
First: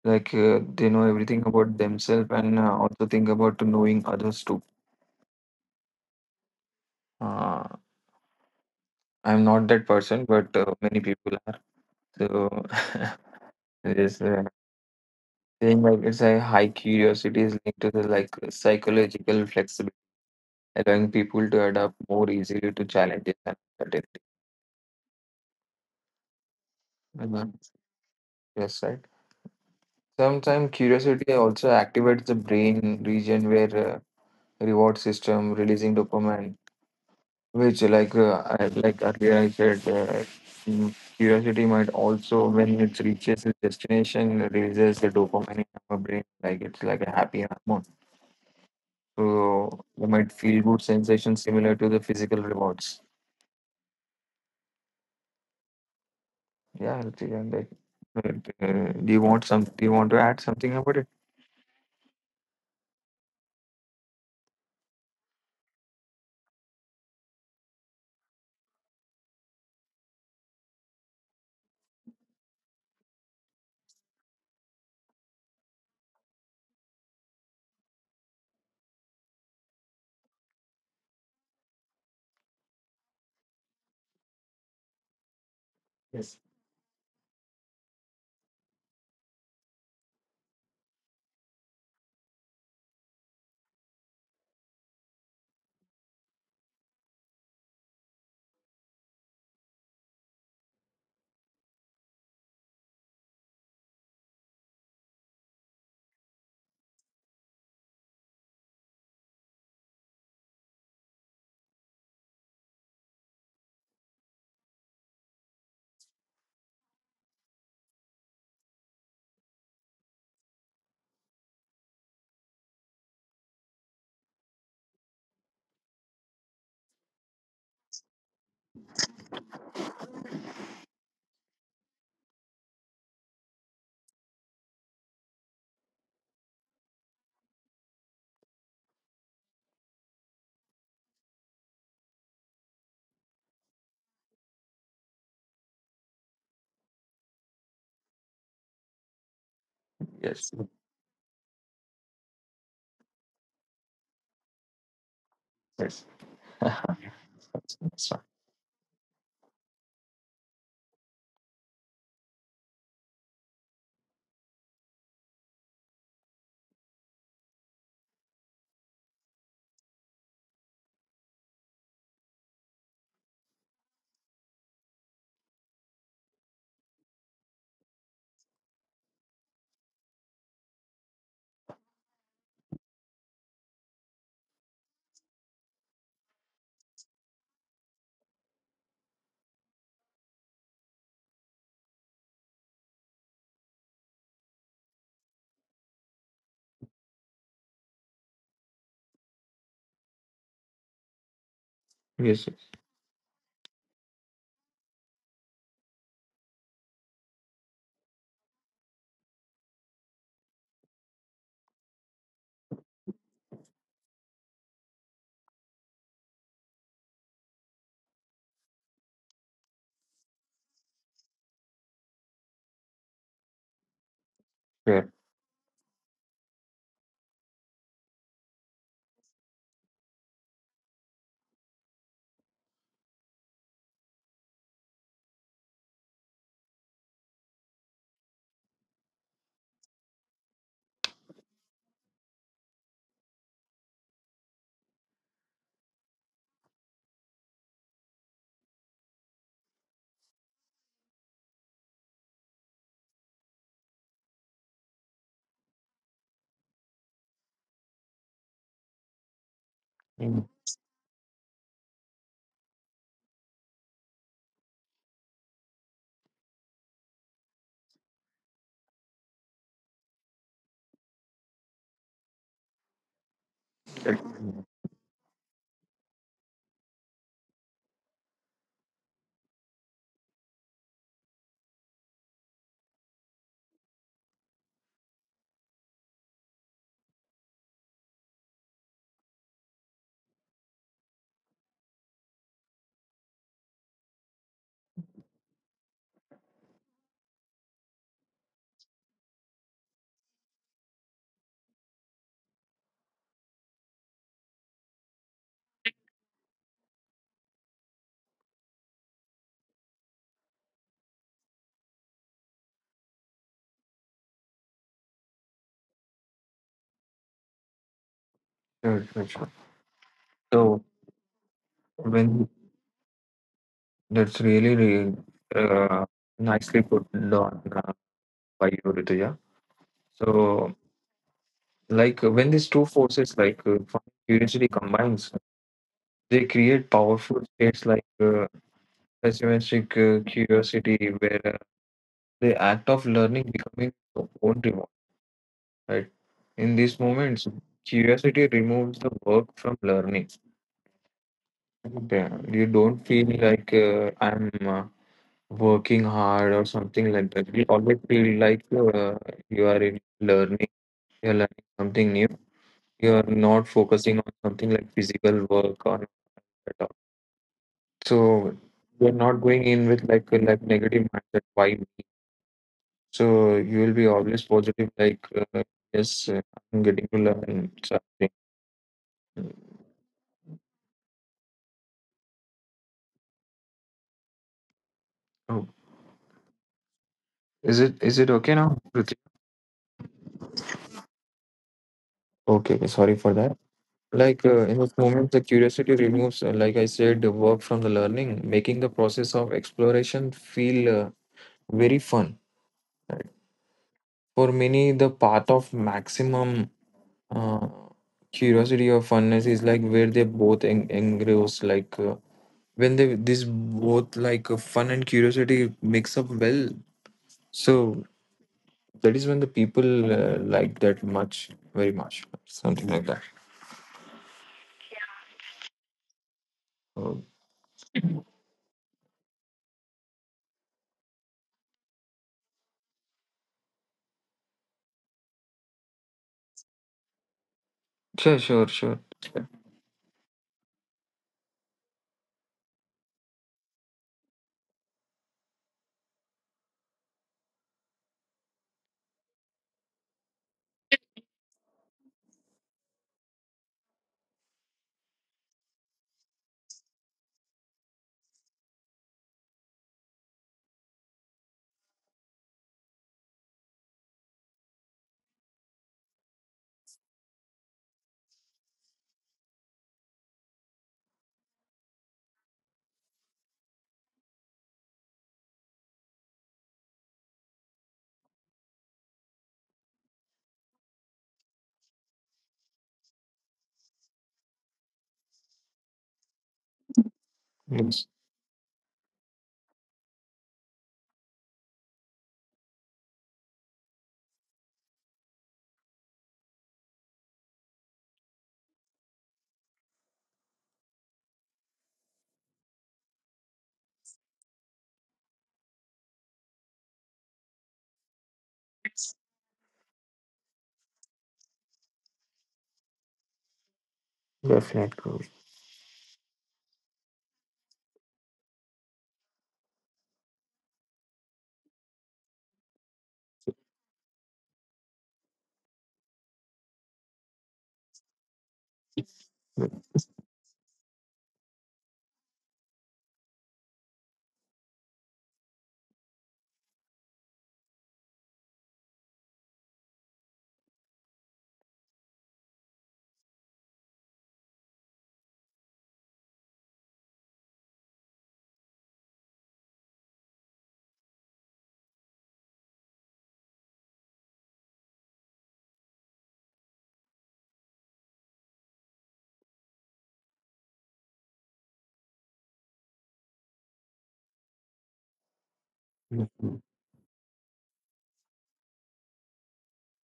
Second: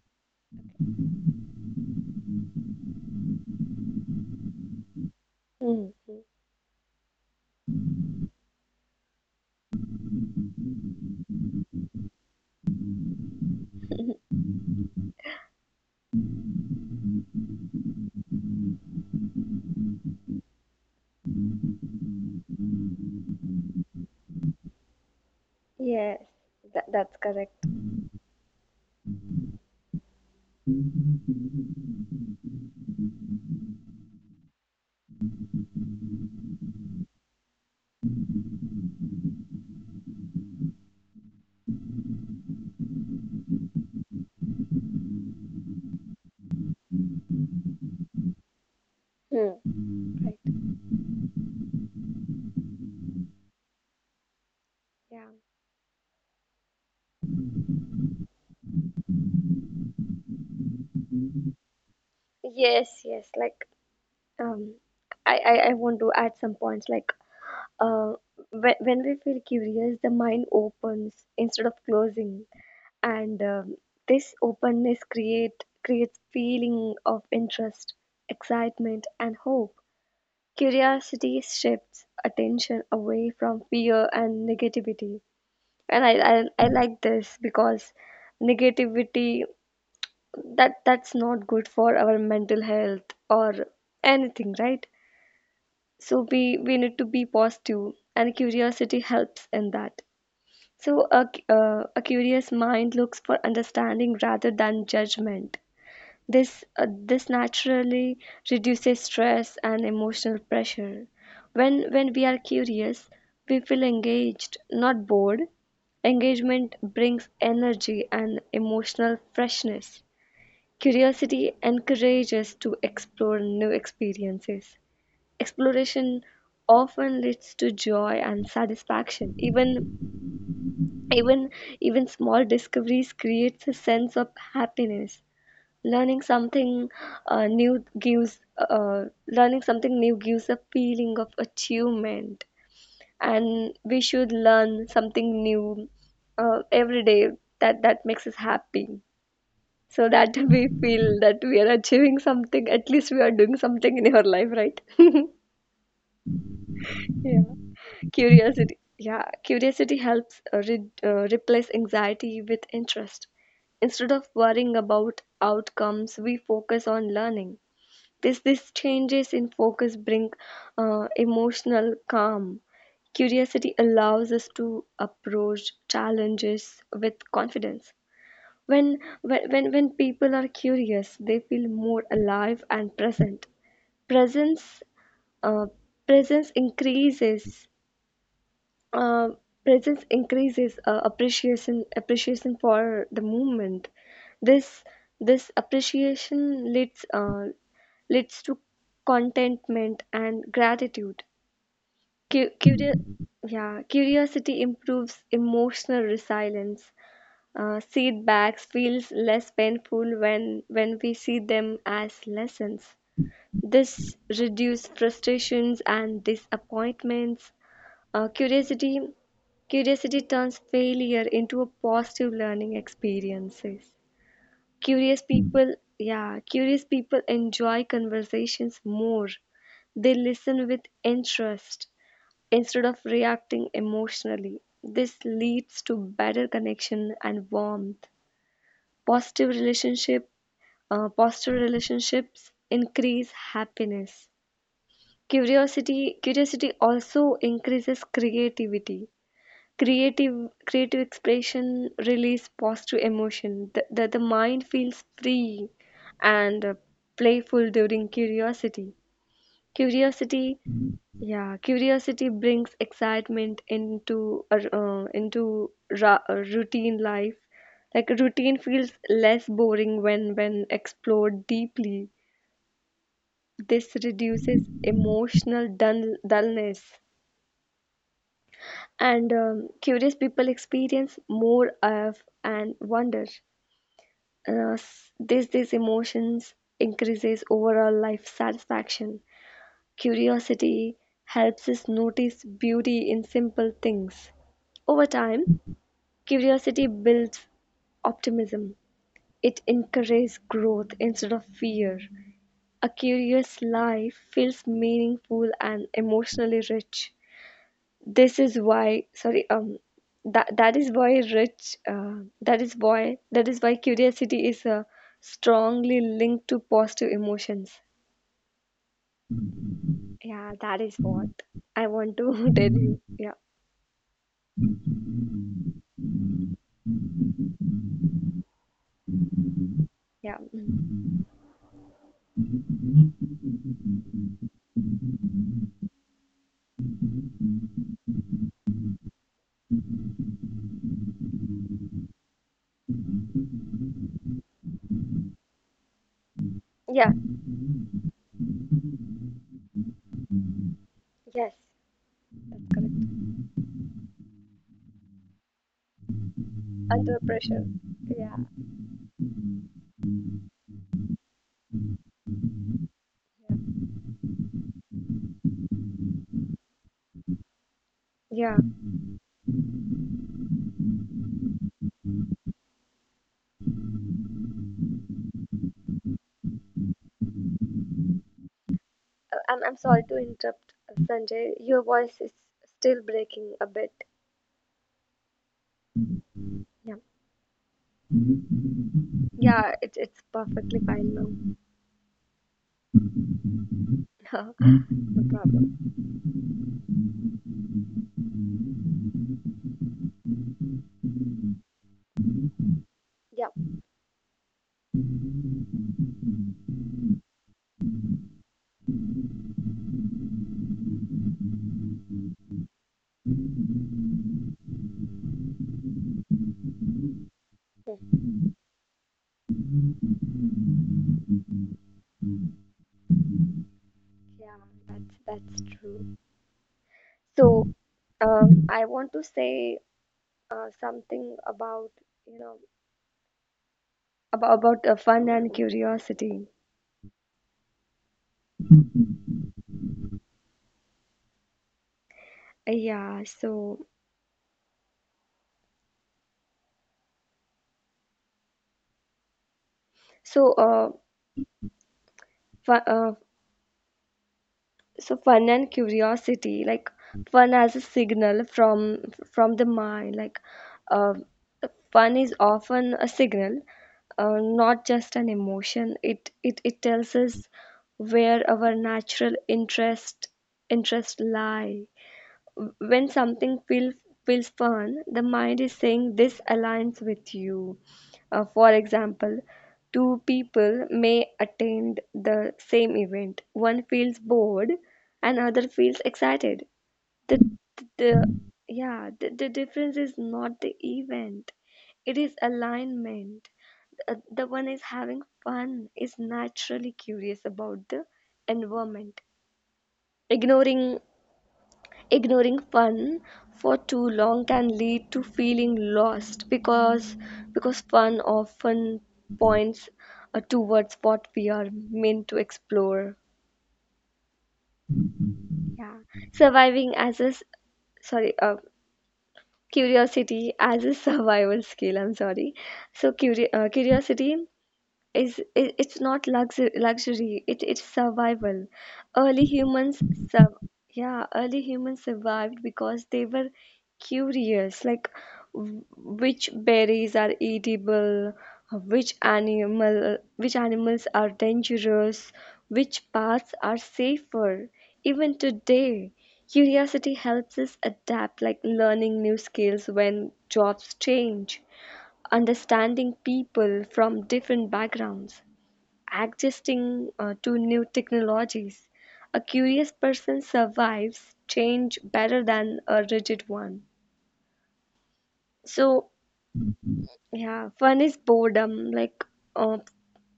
[SPEAKER 1] They know everything about themselves and also think about knowing others too.
[SPEAKER 2] Mhm.
[SPEAKER 1] Uh, I'm not that person, but many people are. So
[SPEAKER 2] Mhm.
[SPEAKER 1] yes, uh, Feeling like it's a high curiosity is linked to the like psychological flexibility, allowing people to adapt more easily to challenges and uncertainty.
[SPEAKER 2] Yes, that's
[SPEAKER 1] Mhm.
[SPEAKER 2] correct.
[SPEAKER 1] Yes, right. Sometimes curiosity also activates the brain region where reward system releasing dopamine, which I, like earlier I said, curiosity might also when it reaches its destination releases the dopamine in our brain, like it's like a happy hormone.
[SPEAKER 2] Hmm.
[SPEAKER 1] So you might
[SPEAKER 2] Right.
[SPEAKER 1] feel good sensations similar to the physical rewards.
[SPEAKER 2] Yeah.
[SPEAKER 1] Yeah, Ritik, and like, but, do you want some? Do you want to add something about it?
[SPEAKER 2] Yes, yes. Like, um, I want to add some points. Like, uh, when we feel curious, the mind opens instead of closing. And this openness creates feeling of interest, excitement and hope. Curiosity shifts attention away from fear and negativity. And
[SPEAKER 1] Yes.
[SPEAKER 2] I like this because negativity, that's not good for our mental health or anything, right? So we need to be positive, and curiosity helps in that. So a curious mind looks for understanding rather than judgment. This naturally reduces stress and emotional pressure. When we are curious, we feel engaged, not bored. Engagement brings energy and emotional freshness. Curiosity encourages to explore new experiences. Exploration often leads to joy and satisfaction. Even Even small discoveries creates a sense of happiness. Learning something Learning something new gives a feeling of achievement, and we should learn something new every day. That makes us happy, so that
[SPEAKER 1] Yes.
[SPEAKER 2] we feel that we are achieving something. At least we are doing something in our life, right?
[SPEAKER 1] Yes. That's
[SPEAKER 2] Yeah.
[SPEAKER 1] that's fine.
[SPEAKER 2] Curiosity. Yeah, curiosity helps replace anxiety with interest. Instead of worrying about outcomes, we focus on learning. This changes in focus bring emotional calm. Curiosity allows us to approach challenges with confidence. When when people are curious, they feel more alive and present. Presence uh, presence increases uh, presence increases appreciation for the movement. This this appreciation leads to contentment and gratitude.
[SPEAKER 1] Yes.
[SPEAKER 2] Cu-
[SPEAKER 1] Yes.
[SPEAKER 2] curio- yeah, curiosity improves emotional resilience. Setbacks feels less painful when we see them as lessons. This reduces frustrations and disappointments. uh, curiosity, Curiosity turns failure into a positive learning experiences.
[SPEAKER 1] Yeah.
[SPEAKER 2] Curious people enjoy conversations more. They listen with interest instead of reacting emotionally. This leads to better connection and warmth. Positive relationship, Positive relationships increase happiness. Curiosity also increases creativity. creative Creative expression release positive emotion. The mind feels free and playful during curiosity.
[SPEAKER 1] Mm.
[SPEAKER 2] curiosity yeah Curiosity brings excitement into into routine life. Like routine feels less boring when explored deeply. This
[SPEAKER 1] Sure,
[SPEAKER 2] reduces emotional dullness. And Curious people experience more of and wonder. This these emotions increases overall life satisfaction. Curiosity helps us notice beauty in simple things. Over time curiosity builds optimism. It encourages growth instead of fear. A curious life feels meaningful and emotionally rich. This is why, sorry, that that is why rich, that is why That is why curiosity is strongly linked to positive emotions.
[SPEAKER 1] sure, sure. Sure.
[SPEAKER 2] Yeah, that
[SPEAKER 1] So
[SPEAKER 2] is what I want
[SPEAKER 1] when
[SPEAKER 2] to tell you. Yeah,
[SPEAKER 1] that's really, really uh, nicely put down by you, Rituja.
[SPEAKER 2] yeah,
[SPEAKER 1] So
[SPEAKER 2] mm.
[SPEAKER 1] when these two forces fun curiosity combines, they create powerful states pessimistic curiosity where the act of learning becoming your own reward, right? In these
[SPEAKER 2] Yeah.
[SPEAKER 1] moments curiosity removes the work from learning.
[SPEAKER 2] Yes,
[SPEAKER 1] Yeah, you
[SPEAKER 2] that's
[SPEAKER 1] don't
[SPEAKER 2] correct.
[SPEAKER 1] feel I'm uh, working hard or something
[SPEAKER 2] Under
[SPEAKER 1] like that.
[SPEAKER 2] pressure.
[SPEAKER 1] You always feel
[SPEAKER 2] Yeah,
[SPEAKER 1] you are in learning. You're learning something new. You're
[SPEAKER 2] yeah.
[SPEAKER 1] not focusing on something like physical work or at all.
[SPEAKER 2] Yeah.
[SPEAKER 1] So you're not going in with like a negative mindset, why me? So you will be always positive, yes, I'm getting to learn something.
[SPEAKER 2] I'm sorry to interrupt, Sanjay. Your voice is still breaking a bit.
[SPEAKER 1] Oh,
[SPEAKER 2] Yeah,
[SPEAKER 1] is it okay now, Ruchi?
[SPEAKER 2] yeah. It's perfectly fine now.
[SPEAKER 1] Okay, okay, sorry for that. In this
[SPEAKER 2] No
[SPEAKER 1] moment, the
[SPEAKER 2] problem.
[SPEAKER 1] curiosity removes, like I said, the work from the learning, making the process of exploration feel uh, very fun. Right?
[SPEAKER 2] Yeah.
[SPEAKER 1] For many, the path of maximum uh, curiosity or funness is like where they both engross, like. When they these both fun and curiosity mix up well,
[SPEAKER 2] Yeah.
[SPEAKER 1] so that is when the people like that much, very much, something like that.
[SPEAKER 2] Yeah, that's true.
[SPEAKER 1] Oh,
[SPEAKER 2] So, I want to say something about you know fun and curiosity.
[SPEAKER 1] sure, sure, sure.
[SPEAKER 2] Yeah, so uh, fun, uh so fun and curiosity, like fun as a signal from the mind. Like uh, fun is often a signal, not just an emotion. It tells us where our natural interest lie. When something feels fun, the mind is saying this aligns with you. For example, two people may attend the same event. One feels bored, and other feels excited. The the
[SPEAKER 1] Yes,
[SPEAKER 2] yeah, the difference is not the event. It is alignment. The one is having fun is naturally curious about the environment. ignoring Ignoring fun for too long can lead to feeling lost, because fun often points towards what we are meant to explore.
[SPEAKER 1] definitely.
[SPEAKER 2] Yeah, surviving as a s- sorry curiosity as a survival skill. I'm sorry. So curiosity is, it's not luxury. It's survival. early humans sur- yeah early humans survived because they were curious. Like which berries are eatable, which animals are dangerous, which paths are safer. Even today curiosity helps us adapt, like learning new skills when jobs change, understanding people from different backgrounds, adjusting to new technologies. A curious person survives change better than a rigid one. So,
[SPEAKER 1] Definitely.
[SPEAKER 2] yeah, fun is boredom. Like, uh,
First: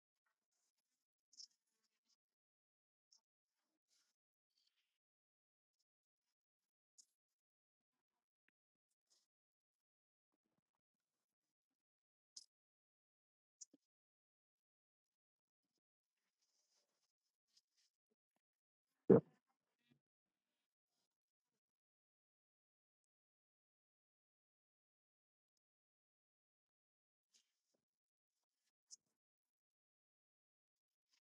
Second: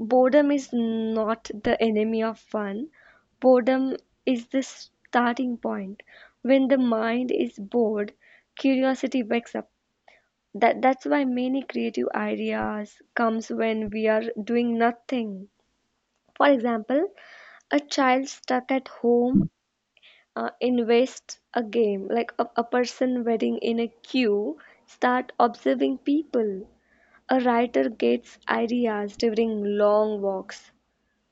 [SPEAKER 2] boredom is not the enemy of fun. Boredom is the starting point. When the mind is bored, curiosity wakes up. That's why many creative ideas comes when we are doing nothing. For example, a child stuck at
[SPEAKER 1] Yeah.
[SPEAKER 2] home invest a game, like a person waiting in a queue start observing people, a writer gets ideas during long walks.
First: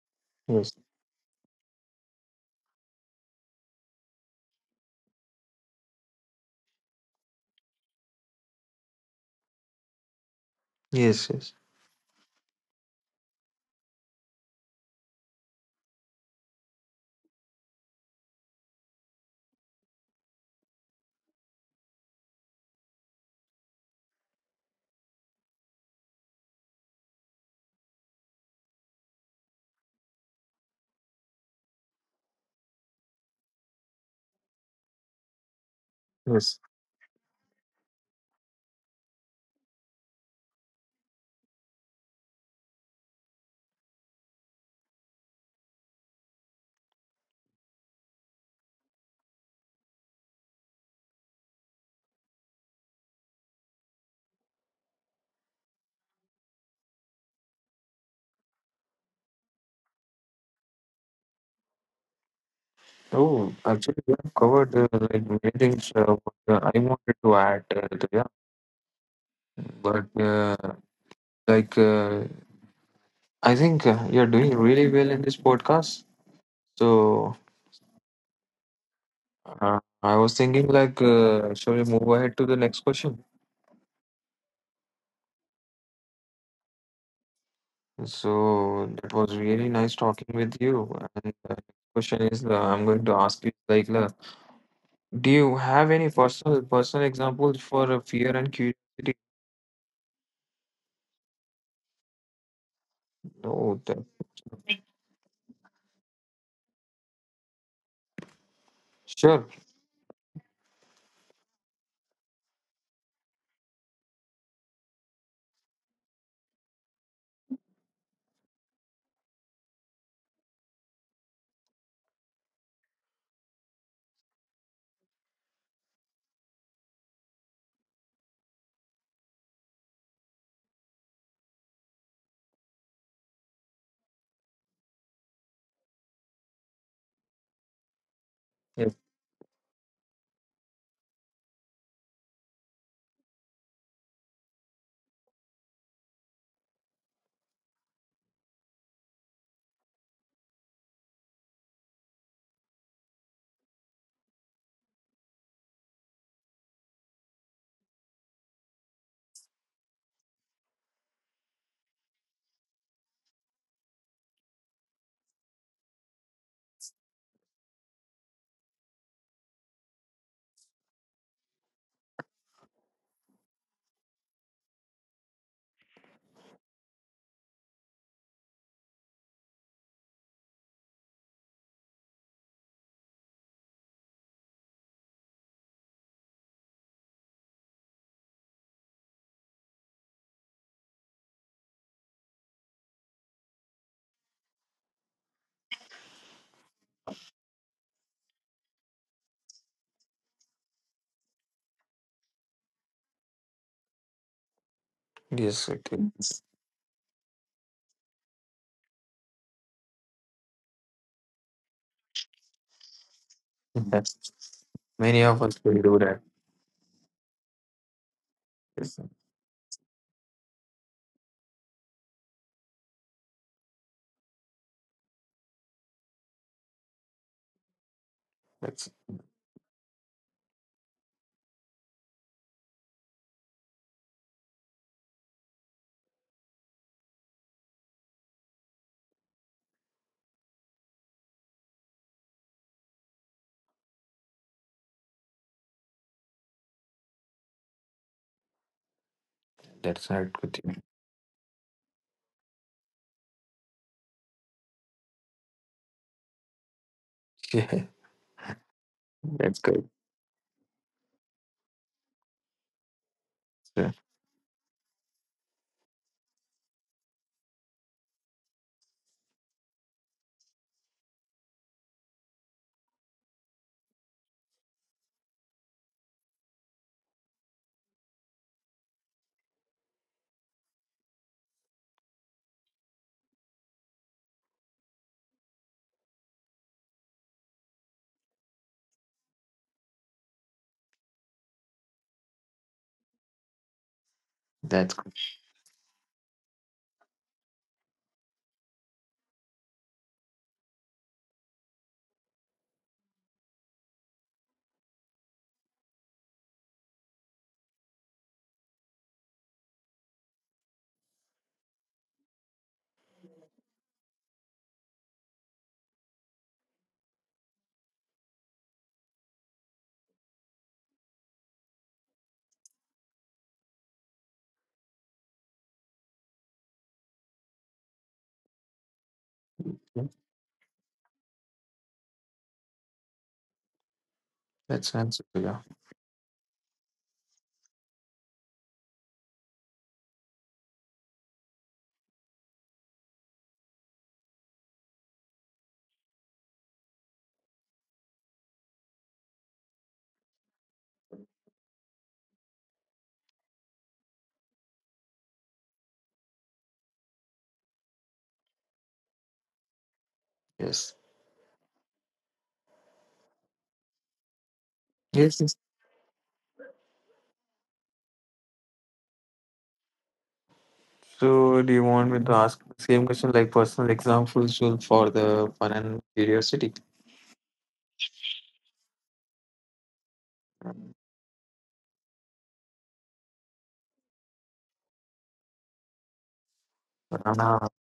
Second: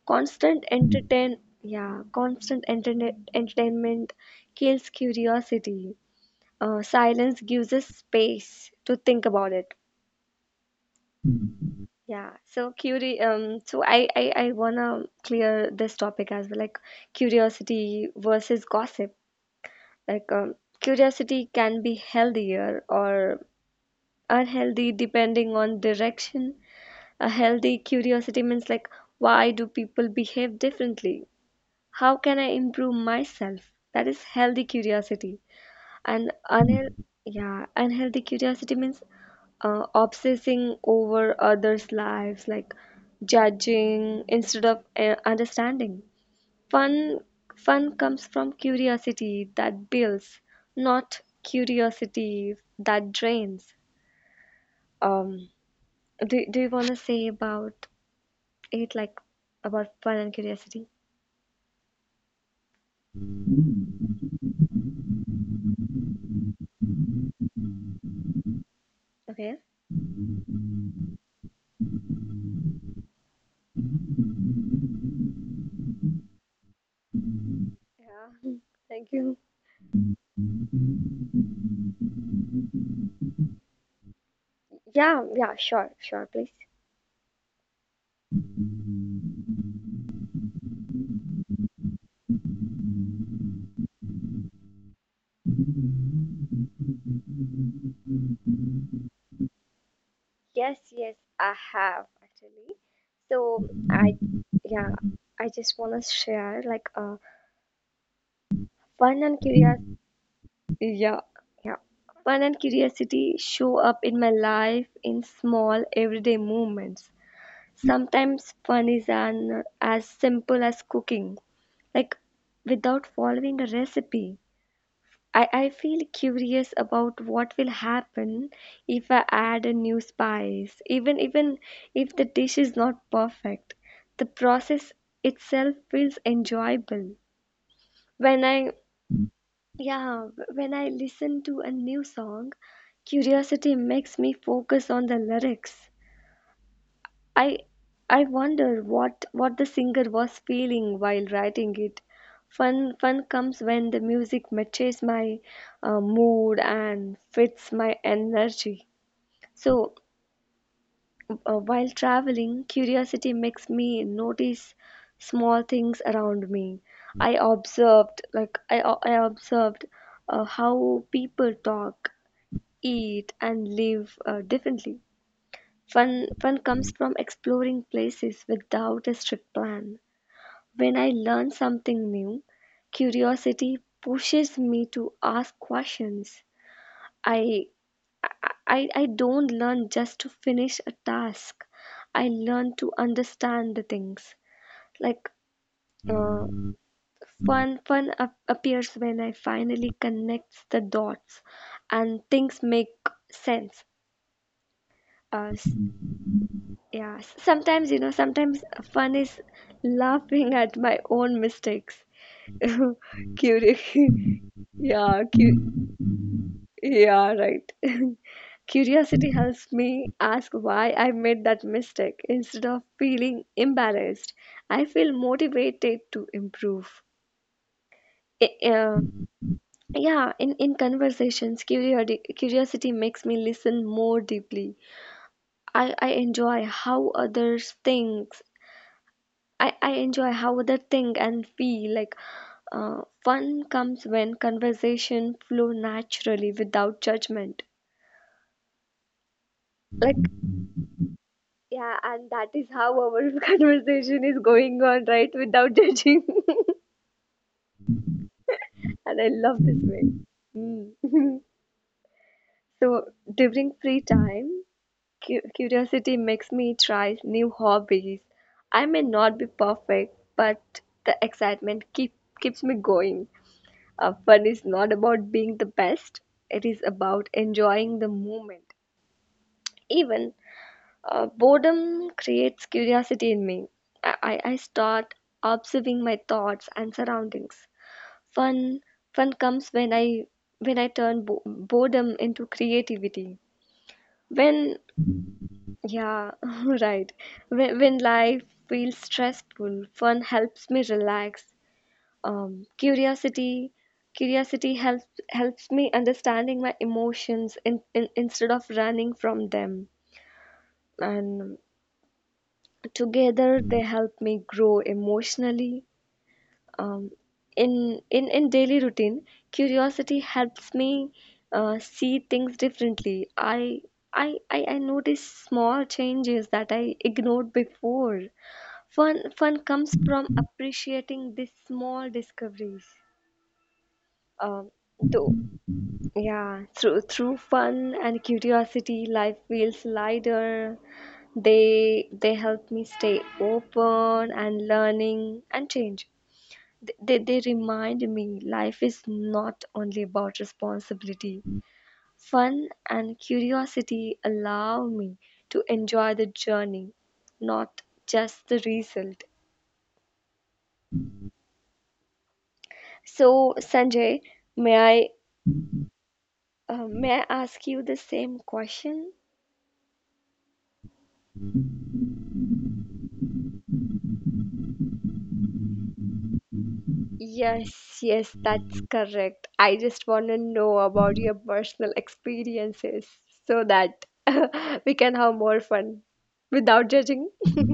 [SPEAKER 2] Constant
[SPEAKER 1] Yes,
[SPEAKER 2] entertain Yeah, constant entertainment kills curiosity. Silence gives us space to think about it.
[SPEAKER 1] yes, yes,
[SPEAKER 2] Yeah, so curi I wanna clear this topic as well, like curiosity versus gossip. Like curiosity can be healthier or unhealthy depending on direction. A healthy curiosity means, like, why do people behave differently? How can I improve myself? That is healthy curiosity. And
[SPEAKER 1] yes.
[SPEAKER 2] unheal yeah, unhealthy curiosity means obsessing over others' lives, like judging instead of understanding. Fun, Fun comes from curiosity that builds, not curiosity that drains. Um, do you want to say about it, like about fun and curiosity?
[SPEAKER 1] Oh, actually we have covered like many things what, I wanted to add to, yeah,
[SPEAKER 2] Okay.
[SPEAKER 1] but like uh, I think you're doing really well in this podcast, so.
[SPEAKER 2] Yeah. Thank you.
[SPEAKER 1] I was thinking like, shall we move ahead to the next question?
[SPEAKER 2] Yeah, yeah, sure, sure, please.
[SPEAKER 1] So it was really nice talking with you. And the next question is, I'm going to ask you like, do you have any personal examples for fear and curiosity?
[SPEAKER 2] Yes, yes, I have actually.
[SPEAKER 1] No,
[SPEAKER 2] So
[SPEAKER 1] that,
[SPEAKER 2] I, yeah, I just wanna share like fun
[SPEAKER 1] sure.
[SPEAKER 2] and curiosity. Yeah, yeah, fun and curiosity show up in my life in small everyday moments. Sometimes fun is an as simple as cooking, like without following a recipe. I feel curious about what will happen if I add a new spice, even if the dish is not perfect. The process itself feels enjoyable. When I
[SPEAKER 1] Yes,
[SPEAKER 2] Yeah, when I listen to a new song, curiosity makes me focus on the lyrics. I I wonder what the singer was feeling while writing it. Fun comes when the music matches my mood and fits my energy. So while traveling, curiosity makes me notice small things around me. I observed how people talk, eat, and live differently. Fun comes from exploring places without a strict plan. When I learn something new, curiosity pushes me to ask questions. I, I, I don't learn just to finish a task. I learn to understand the things. Like uh, fun appears when I finally connects the dots, and things make sense. Uh,
[SPEAKER 1] yes, okay.
[SPEAKER 2] Yeah, sometimes, you know, sometimes fun is laughing at my own mistakes. Curious.
[SPEAKER 1] That's many
[SPEAKER 2] Yeah,
[SPEAKER 1] of us will do that.
[SPEAKER 2] yeah, right.
[SPEAKER 1] Yes,
[SPEAKER 2] Curiosity helps me ask why I made that mistake instead of feeling embarrassed. I feel motivated to improve. I-
[SPEAKER 1] that's
[SPEAKER 2] uh, yeah, in conversations, curiosity makes me listen more deeply. I, I enjoy how others think I enjoy how they think and feel. Like fun comes when conversation flow naturally without judgment.
[SPEAKER 1] that's
[SPEAKER 2] Like
[SPEAKER 1] not good.
[SPEAKER 2] yeah, and that is how our conversation is going on right without judging.
[SPEAKER 1] Yeah,
[SPEAKER 2] And I
[SPEAKER 1] that's
[SPEAKER 2] love
[SPEAKER 1] good.
[SPEAKER 2] this way. Mm. So during
[SPEAKER 1] Yeah,
[SPEAKER 2] free time curiosity makes me try new hobbies. I may not be perfect, but the excitement keeps me going. Fun is not about being the best, it is about enjoying the moment. Even boredom creates curiosity in me. I start observing my thoughts and surroundings. Fun Fun comes when I turn boredom into creativity. When
[SPEAKER 1] that's good.
[SPEAKER 2] Yeah, right, when life feels stressful, fun helps me relax. um, curiosity Curiosity helps me understanding my emotions, instead of running from them, and together they help me grow emotionally. Um, in daily routine curiosity helps me see things differently. I notice small changes that I ignored before. Fun
[SPEAKER 1] Yeah,
[SPEAKER 2] comes from appreciating these small discoveries. Um,
[SPEAKER 1] that's answer.
[SPEAKER 2] though
[SPEAKER 1] Yeah.
[SPEAKER 2] Yeah, through fun and curiosity, life feels lighter. They help me stay open and learning and change. They remind me life is not only about responsibility. Fun and curiosity allow me to enjoy the journey, not just the result.
[SPEAKER 1] Yes.
[SPEAKER 2] So Sanjay, may I
[SPEAKER 1] Yes. Yes.
[SPEAKER 2] may I ask you the same question?
[SPEAKER 1] So, do you want me to ask the same question, like personal examples so for the fun and curiosity?
[SPEAKER 2] Yes, yes, that's correct. I just want to
[SPEAKER 1] Uh,
[SPEAKER 2] know about your personal experiences so that we can have more fun without judging.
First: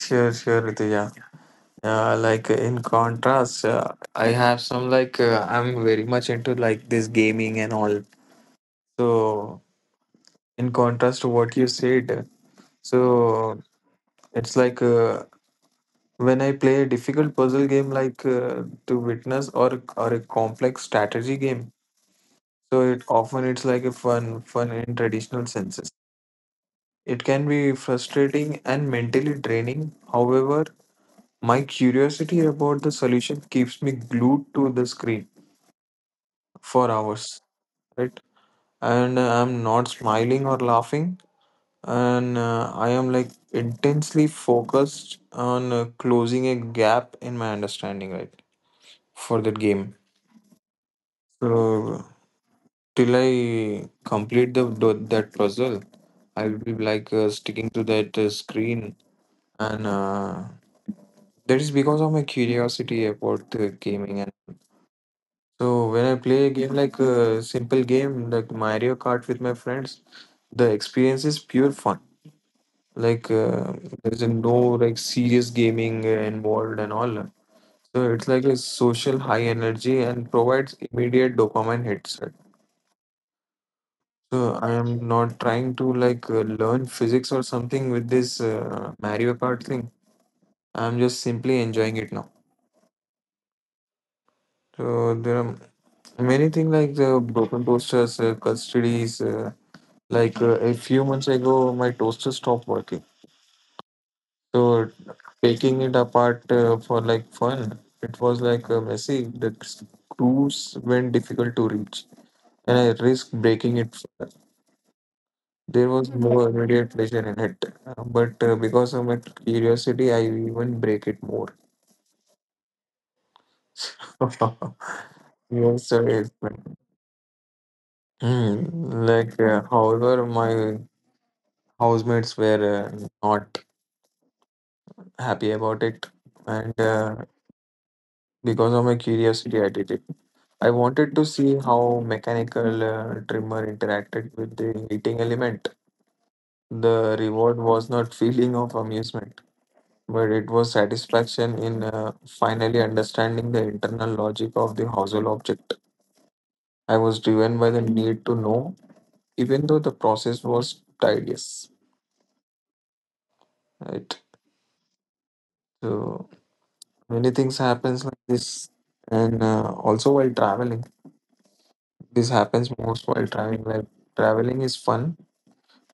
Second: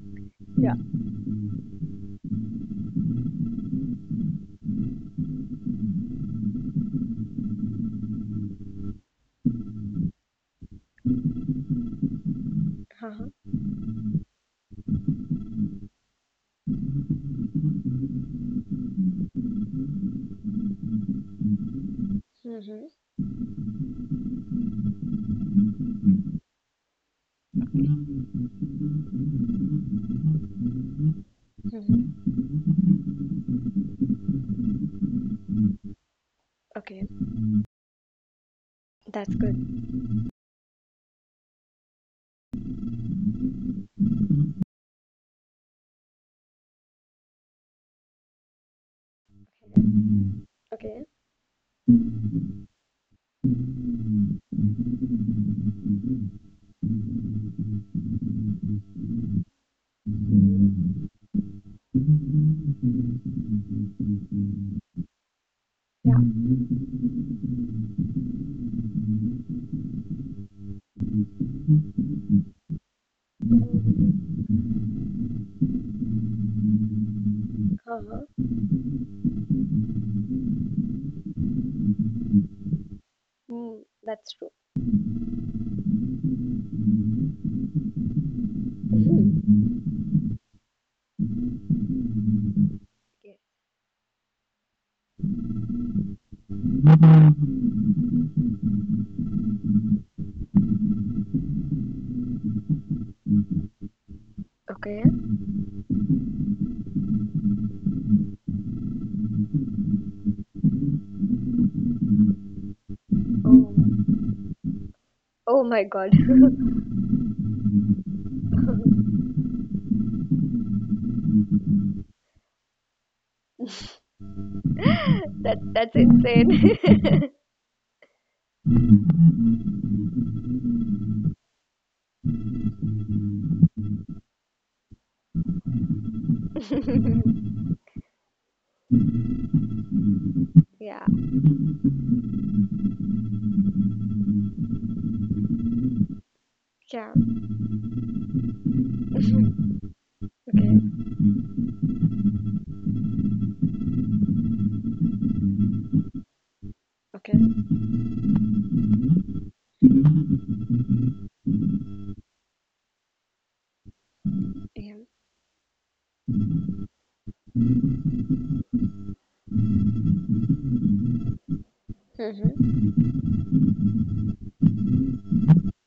[SPEAKER 1] sure, sure,
[SPEAKER 2] Yeah.
[SPEAKER 1] Rituja. In contrast, I have some I'm very much into like this gaming and all. So, in contrast to what you said,
[SPEAKER 2] Uh-huh.
[SPEAKER 1] so it's when I play a difficult puzzle game, to witness or a complex strategy game. So
[SPEAKER 2] Mm-hmm.
[SPEAKER 1] it's like a fun in traditional senses. It can be frustrating and mentally draining. However, my
[SPEAKER 2] Mm-hmm.
[SPEAKER 1] curiosity about the solution keeps me glued to the screen for
[SPEAKER 2] Okay,
[SPEAKER 1] hours, right? And
[SPEAKER 2] that's
[SPEAKER 1] I'm not
[SPEAKER 2] good.
[SPEAKER 1] smiling or laughing, and I am like intensely focused on closing a gap in my understanding, right, for that game.
[SPEAKER 2] Okay.
[SPEAKER 1] So till I complete the that puzzle, I'll be sticking to that screen, and that is because of my curiosity about gaming. And so when I
[SPEAKER 2] Yeah.
[SPEAKER 1] play a game like a simple game like Mario Kart with my friends, the experience is pure fun. Like uh, there's a no like serious gaming involved and all. So it's like
[SPEAKER 2] Uh-huh.
[SPEAKER 1] a social high energy and provides immediate dopamine hits.
[SPEAKER 2] Mm, that's
[SPEAKER 1] So
[SPEAKER 2] true.
[SPEAKER 1] I am not trying to learn physics or something with this Mario Kart
[SPEAKER 2] Mhm.
[SPEAKER 1] thing. I'm just simply enjoying it now.
[SPEAKER 2] Okay.
[SPEAKER 1] So there are many things like the broken toasters, custodies. A few months ago, my toaster stopped working. So
[SPEAKER 2] Okay.
[SPEAKER 1] taking it apart for like fun, it was messy. The screws went difficult to reach, and I risked breaking
[SPEAKER 2] Oh.
[SPEAKER 1] it.
[SPEAKER 2] Oh
[SPEAKER 1] There
[SPEAKER 2] my
[SPEAKER 1] was
[SPEAKER 2] God.
[SPEAKER 1] no immediate pleasure in it, but because of my curiosity, I even break it more.
[SPEAKER 2] That
[SPEAKER 1] Yes,
[SPEAKER 2] that's
[SPEAKER 1] sir. Yes, sir.
[SPEAKER 2] insane.
[SPEAKER 1] Like, however, my housemates were not happy about it, and because of my curiosity, I did it. I
[SPEAKER 2] Yeah.
[SPEAKER 1] wanted to see how mechanical trimmer interacted with the heating element. The
[SPEAKER 2] Yeah.
[SPEAKER 1] reward was not feeling of amusement, but it was
[SPEAKER 2] Okay.
[SPEAKER 1] satisfaction in finally understanding the internal logic of the household object. I was
[SPEAKER 2] Okay.
[SPEAKER 1] driven by the need to know, even though the process was tedious. Right.
[SPEAKER 2] Yeah.
[SPEAKER 1] So many things happens like this, and also while traveling, this happens
[SPEAKER 2] Mm-hmm.
[SPEAKER 1] most while traveling. Like traveling is fun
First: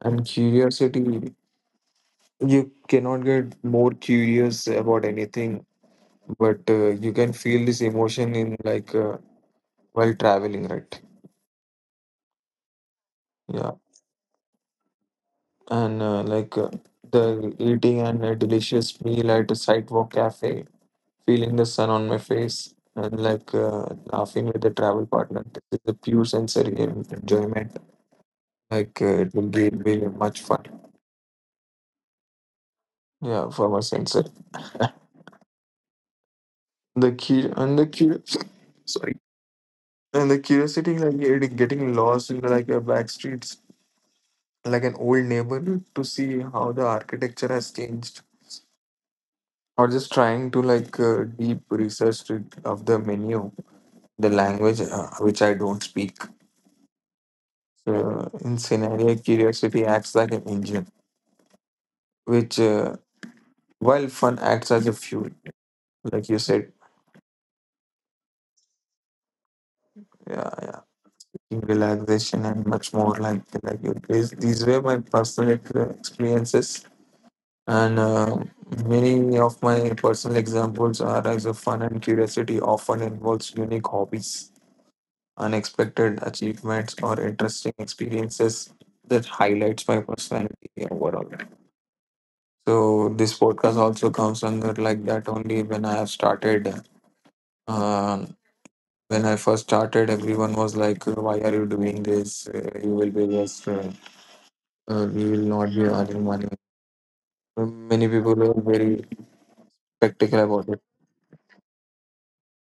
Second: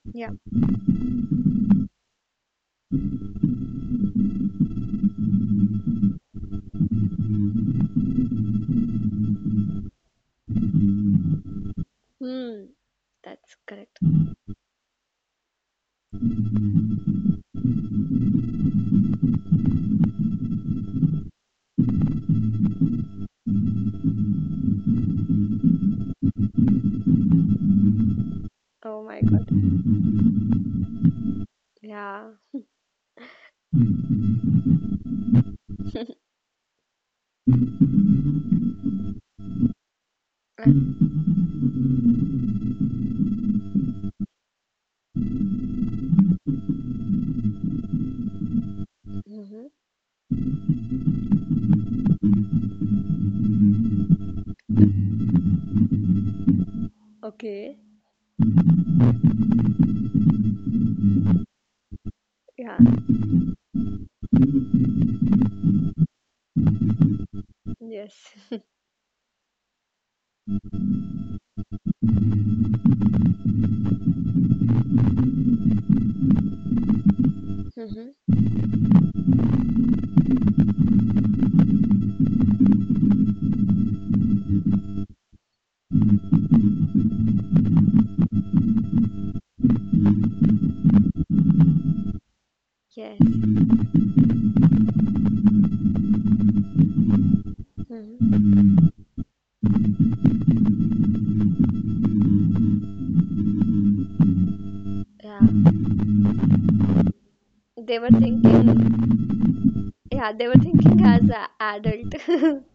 [SPEAKER 1] and
[SPEAKER 2] Yeah.
[SPEAKER 1] curiosity. You cannot get more curious about anything, but you can feel this emotion in while traveling, right?
[SPEAKER 2] Hmm. That's
[SPEAKER 1] Yeah.
[SPEAKER 2] correct.
[SPEAKER 1] And the eating and a delicious meal at a sidewalk cafe, feeling the sun on my face, and laughing with the travel partner. This is a pure sensory enjoyment.
[SPEAKER 2] Oh my
[SPEAKER 1] It will
[SPEAKER 2] god.
[SPEAKER 1] be, it will be much fun.
[SPEAKER 2] Yeah.
[SPEAKER 1] Yeah, for my sensor, the key and the cur sorry, and the curiosity like getting lost in like a back streets, like an old neighborhood to see how the architecture has changed,
[SPEAKER 2] Mm-hmm.
[SPEAKER 1] or just trying to deep research to, of the menu, the language which I don't speak.
[SPEAKER 2] Okay.
[SPEAKER 1] So in scenario curiosity acts like an engine which
[SPEAKER 2] Yeah.
[SPEAKER 1] while fun acts as a fuel, like you said.
[SPEAKER 2] Yes.
[SPEAKER 1] Yeah, yeah. In relaxation and much more, like you, these were my personal experiences, and
[SPEAKER 2] Mm-hmm.
[SPEAKER 1] many of my personal examples are as a fun and curiosity often involves unique hobbies, unexpected achievements, or interesting experiences that highlights my personality overall. So
[SPEAKER 2] Yes.
[SPEAKER 1] this podcast also comes under like that only when I have started. Um,
[SPEAKER 2] Mm-hmm.
[SPEAKER 1] when I first started, everyone was like, "Why are you doing this? You will be just, you will
[SPEAKER 2] Yeah.
[SPEAKER 1] not be earning money."
[SPEAKER 2] They
[SPEAKER 1] Many
[SPEAKER 2] were
[SPEAKER 1] people were very
[SPEAKER 2] thinking. Yeah,
[SPEAKER 1] skeptical
[SPEAKER 2] they were
[SPEAKER 1] about it.
[SPEAKER 2] thinking as a adult.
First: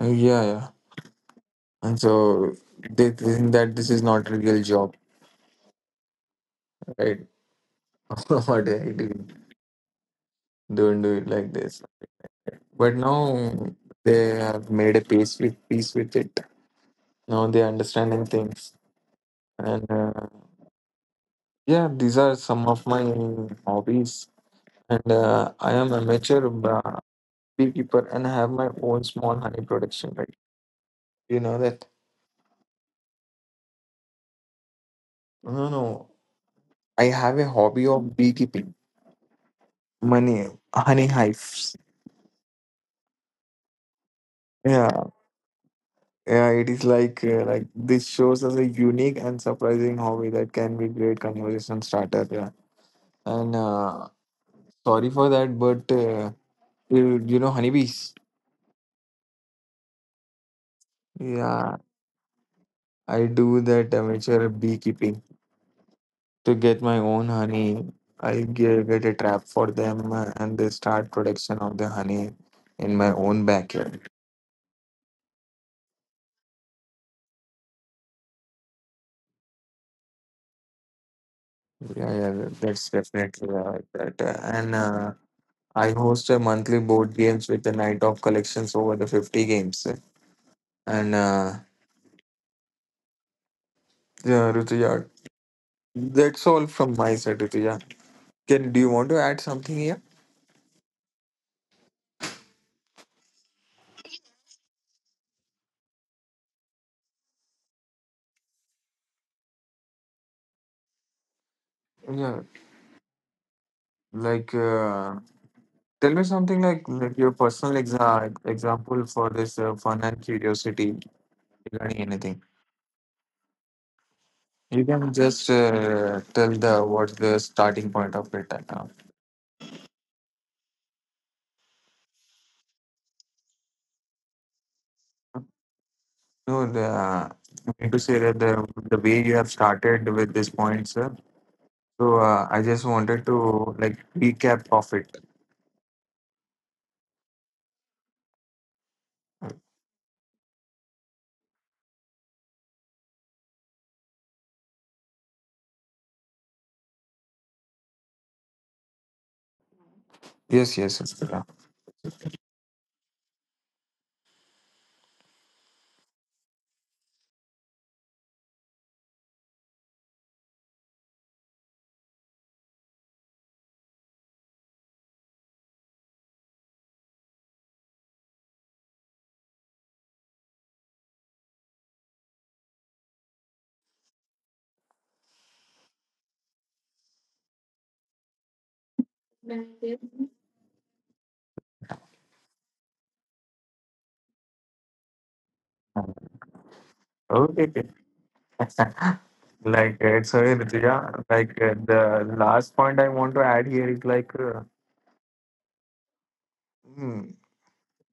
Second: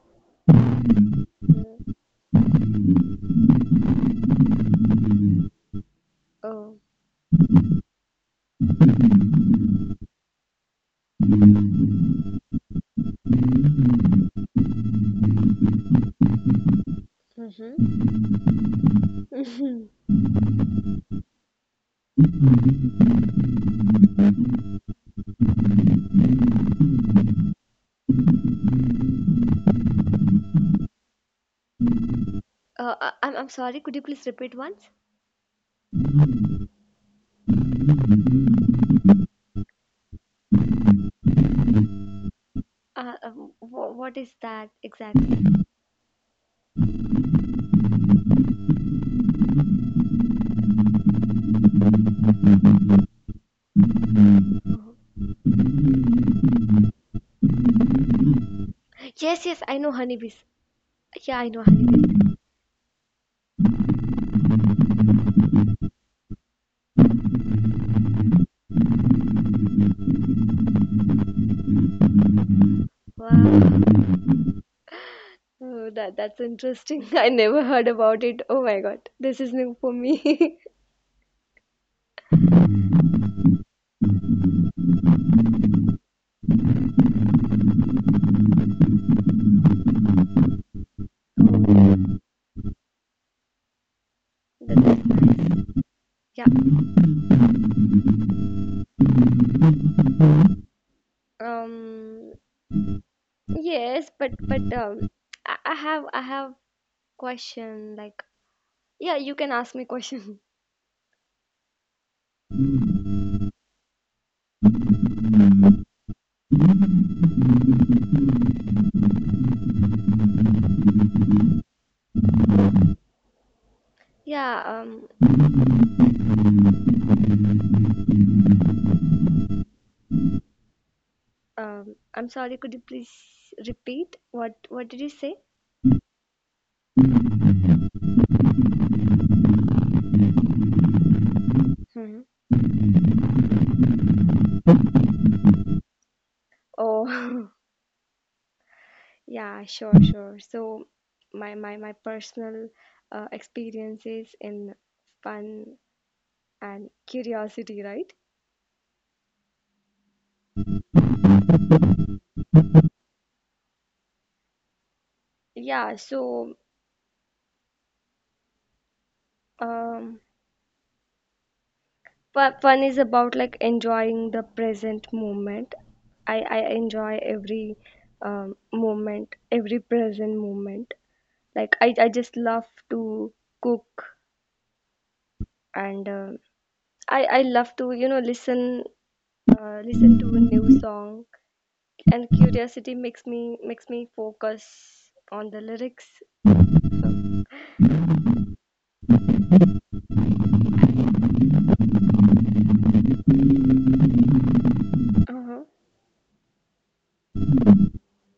[SPEAKER 1] Yeah, yeah,
[SPEAKER 2] Mm.
[SPEAKER 1] and so they think that this is not a real job,
[SPEAKER 2] Oh.
[SPEAKER 1] right? What are you doing? Don't do it like this. But now they have made a peace with it. Now they are understanding things,
[SPEAKER 2] Mm-hmm.
[SPEAKER 1] and yeah, these are some of my hobbies. And I am amateur beekeeper, and I have my own small honey production. Right? You know that?
[SPEAKER 2] I'm sorry. Could you please repeat once?
[SPEAKER 1] No, no. I have a hobby of beekeeping, money, honey hives.
[SPEAKER 2] What is that
[SPEAKER 1] Yeah,
[SPEAKER 2] exactly?
[SPEAKER 1] yeah. It is like this shows us a unique and surprising hobby that can be great conversation starter. Yeah and
[SPEAKER 2] Oh.
[SPEAKER 1] sorry for that, but you know honeybees.
[SPEAKER 2] Yes, yes. I know honeybees. Yeah, I know
[SPEAKER 1] Yeah,
[SPEAKER 2] honeybees.
[SPEAKER 1] I do that amateur beekeeping to get my own honey. I get a trap for them, and they start production of the honey in my own
[SPEAKER 2] Wow.
[SPEAKER 1] backyard.
[SPEAKER 2] Oh, that's interesting. I never heard about it. Oh my god. This is new for me.
[SPEAKER 1] Yeah, yeah, that's definitely like that. And I host a monthly board games with a night of collections over the 50 games. And
[SPEAKER 2] Oh.
[SPEAKER 1] Yeah, Rutuja,
[SPEAKER 2] Yeah.
[SPEAKER 1] that's all from my side, Rutuja. Can do you want to add something here?
[SPEAKER 2] Um. Yes, but I have question. Like, yeah, you can ask me question.
[SPEAKER 1] Yeah. Like, uh, Tell me something like, your personal example for this fun and curiosity regarding anything.
[SPEAKER 2] Yeah.
[SPEAKER 1] You can just tell the what's the starting point of it. Uh,
[SPEAKER 2] I'm sorry. Could you please repeat? What did you say?
[SPEAKER 1] no, the I need to say that the way you have started with this point, sir.
[SPEAKER 2] Hmm.
[SPEAKER 1] So I just wanted to like recap of it.
[SPEAKER 2] Oh. Yeah. Sure. Sure. So, my personal experiences in fun and curiosity, right?
[SPEAKER 1] Yes, yes, yes.
[SPEAKER 2] Yeah. So, um, fun is about like enjoying the present moment. I enjoy every present moment. Like I just love to cook, and I love to you know listen to a new song, and curiosity makes me focus on the lyrics. So
[SPEAKER 1] Okay, okay. So Rituja, the last point I want to add here is
[SPEAKER 2] uh-huh.
[SPEAKER 1] hmm,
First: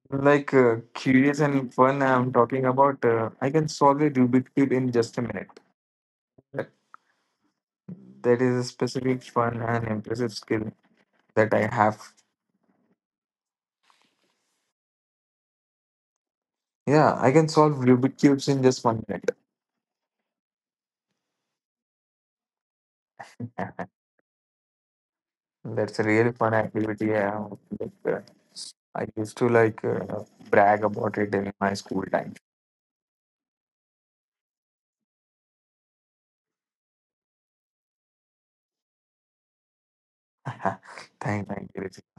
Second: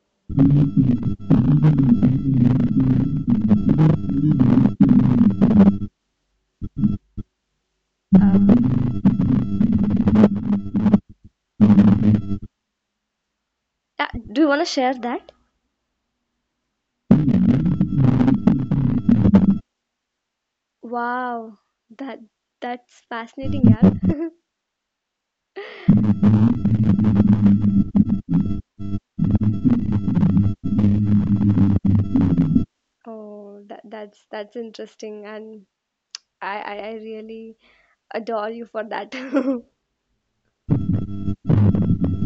[SPEAKER 1] curious and fun I'm talking about. I can solve a Rubik's cube in just a minute. That, that is a
[SPEAKER 2] Um,
[SPEAKER 1] specific fun and impressive skill that I have.
[SPEAKER 2] yeah, do you want to share that?
[SPEAKER 1] Yeah, I can solve Rubik's cubes in just 1 minute.
[SPEAKER 2] Wow, that that's fascinating,
[SPEAKER 1] Yeah,
[SPEAKER 2] yeah.
[SPEAKER 1] that's a really fun activity. Yeah, like, uh, I used to brag about it in my school time.
[SPEAKER 2] Oh, that's interesting, and I really adore you for that.
[SPEAKER 1] Thank you, Rituja.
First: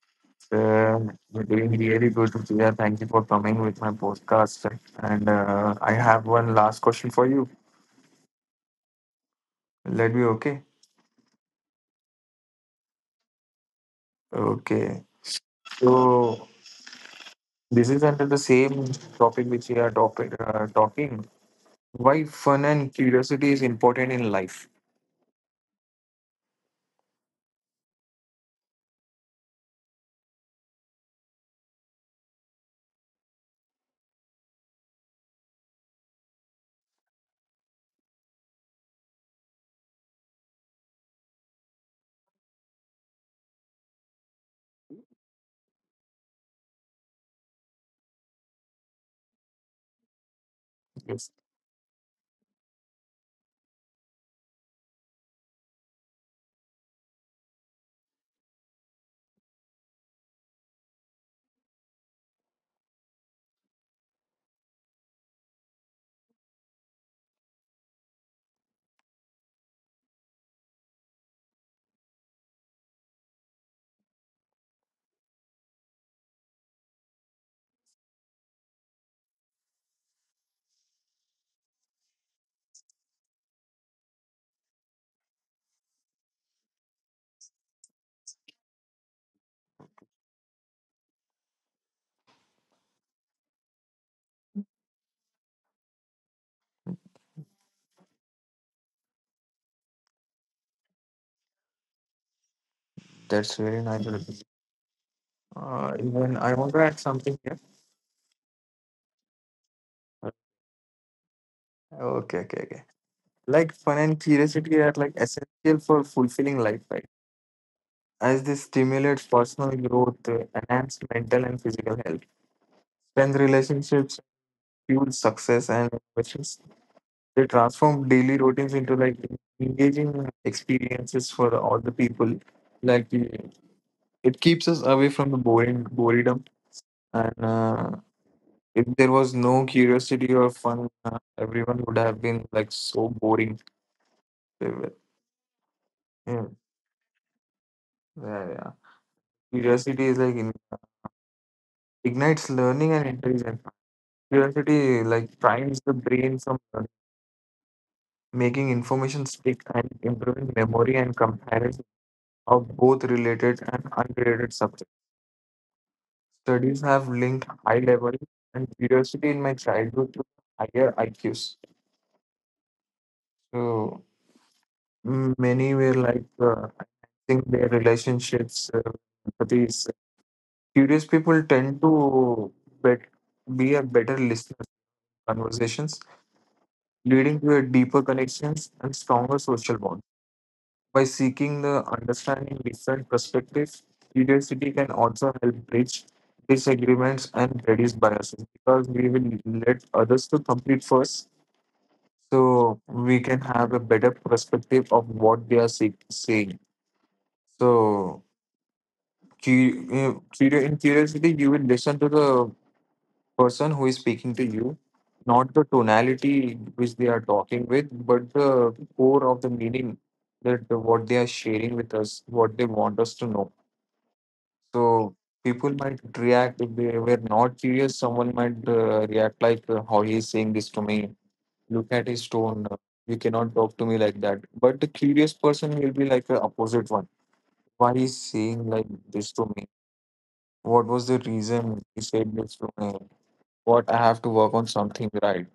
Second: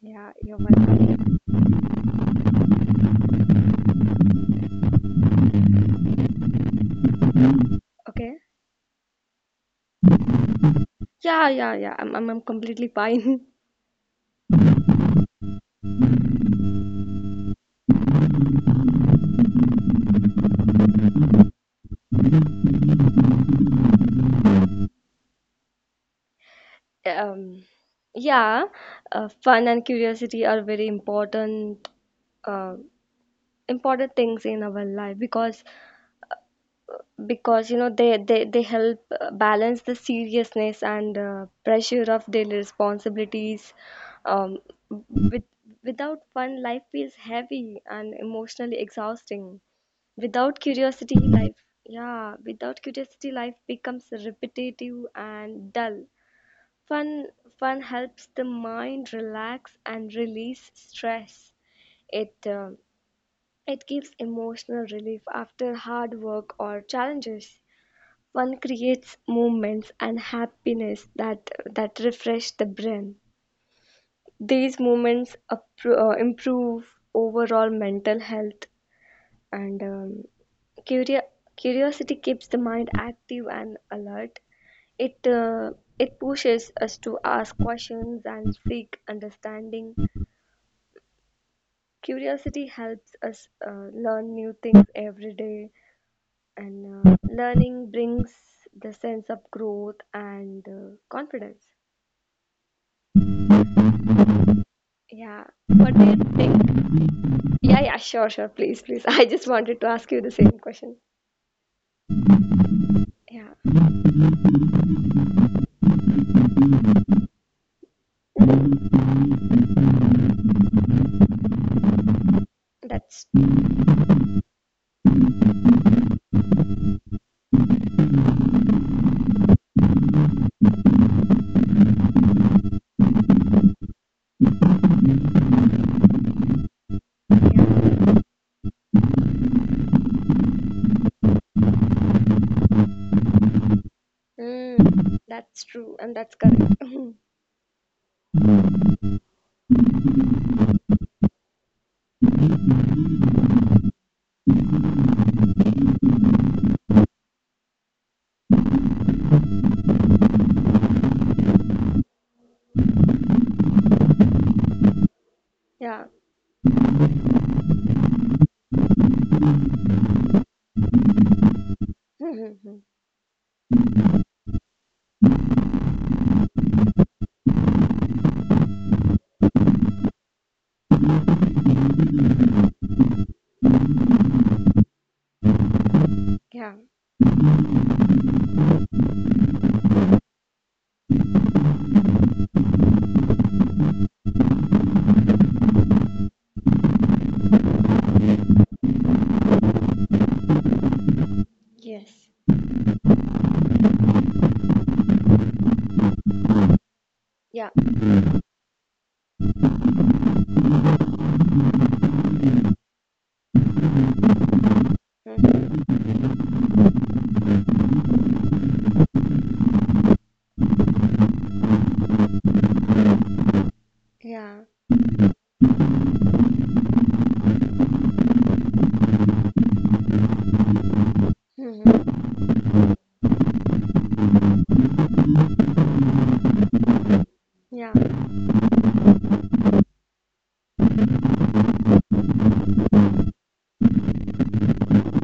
[SPEAKER 2] Yeah, you're welcome.
[SPEAKER 1] We're doing really good, Priya. Thank you for coming with my podcast. And I have one last question for you.
[SPEAKER 2] Okay.
[SPEAKER 1] Let me, okay?
[SPEAKER 2] Yeah, yeah, yeah. I'm completely fine.
[SPEAKER 1] Okay. So this is under the same topic which we are talking. Why fun and curiosity is important in life?
[SPEAKER 2] Um, yeah, fun and curiosity are very important, uh, important things in our life because you know they help balance the seriousness and pressure of daily responsibilities. Um, with Without fun, life feels heavy and emotionally exhausting. Without curiosity,
[SPEAKER 1] Yes,
[SPEAKER 2] life, yeah, without curiosity, life becomes repetitive and dull. Fun, fun helps the mind relax and release stress. It, uh, it gives emotional relief after hard work or challenges. Fun creates moments and happiness that refresh the brain. These moments improve overall mental health and Curio- curiosity keeps the mind active and alert. It uh, it pushes us to ask questions and seek understanding. Curiosity helps us learn new things every day, and learning brings the sense of growth and confidence.
[SPEAKER 1] that's very nice.
[SPEAKER 2] Yeah. What do you
[SPEAKER 1] Even
[SPEAKER 2] think?
[SPEAKER 1] I want to add something here.
[SPEAKER 2] Yeah, yeah, sure, sure. Please, please. I just wanted to ask you the same question.
[SPEAKER 1] Okay, okay, okay.
[SPEAKER 2] Yeah,
[SPEAKER 1] Like fun and curiosity are like essential for fulfilling life, right? As this stimulates personal growth, enhanced mental and physical health, strength
[SPEAKER 2] that's
[SPEAKER 1] relationships, fuel success and innovations. They transform daily routines into like engaging experiences for all the people. Like uh, it keeps us away from the boring boredom, and
[SPEAKER 2] yeah.
[SPEAKER 1] if there was no curiosity or fun, everyone would have been like so boring. They were-
[SPEAKER 2] Mm, that's true, and
[SPEAKER 1] Yeah,
[SPEAKER 2] that's correct.
[SPEAKER 1] yeah, yeah. Curiosity is like in- ignites learning and intelligence. Curiosity like primes the brain from learning, making information stick and improving memory and comparison of both related and unrelated subjects. Studies have linked high level and curiosity in my childhood to higher IQs.
[SPEAKER 2] yeah.
[SPEAKER 1] So many were think their relationships. With these curious people tend to bet, be a better listener to conversations,
[SPEAKER 2] Yeah,
[SPEAKER 1] leading to a deeper connections and stronger social bonds. By seeking the understanding different perspectives, curiosity can also help bridge disagreements and reduce biases because we will let others to complete first
[SPEAKER 2] yes.
[SPEAKER 1] so we can have a better perspective of what they are saying.
[SPEAKER 2] Yeah.
[SPEAKER 1] So, in curiosity, you will listen to the person who is speaking to you, not the
[SPEAKER 2] Mhm.
[SPEAKER 1] tonality which they are talking with, but the core of the meaning that what they are sharing with us, what they want us to know.
[SPEAKER 2] Yeah.
[SPEAKER 1] So people might react if they were not serious. Someone might react like, "How he is saying this to me? Look at his
[SPEAKER 2] Mhm.
[SPEAKER 1] tone. You cannot talk to me like that." But the curious person will be like the opposite one. Why he's
[SPEAKER 2] Yeah.
[SPEAKER 1] saying like this to me? What was the reason he said this to me? What I have to work on something, right?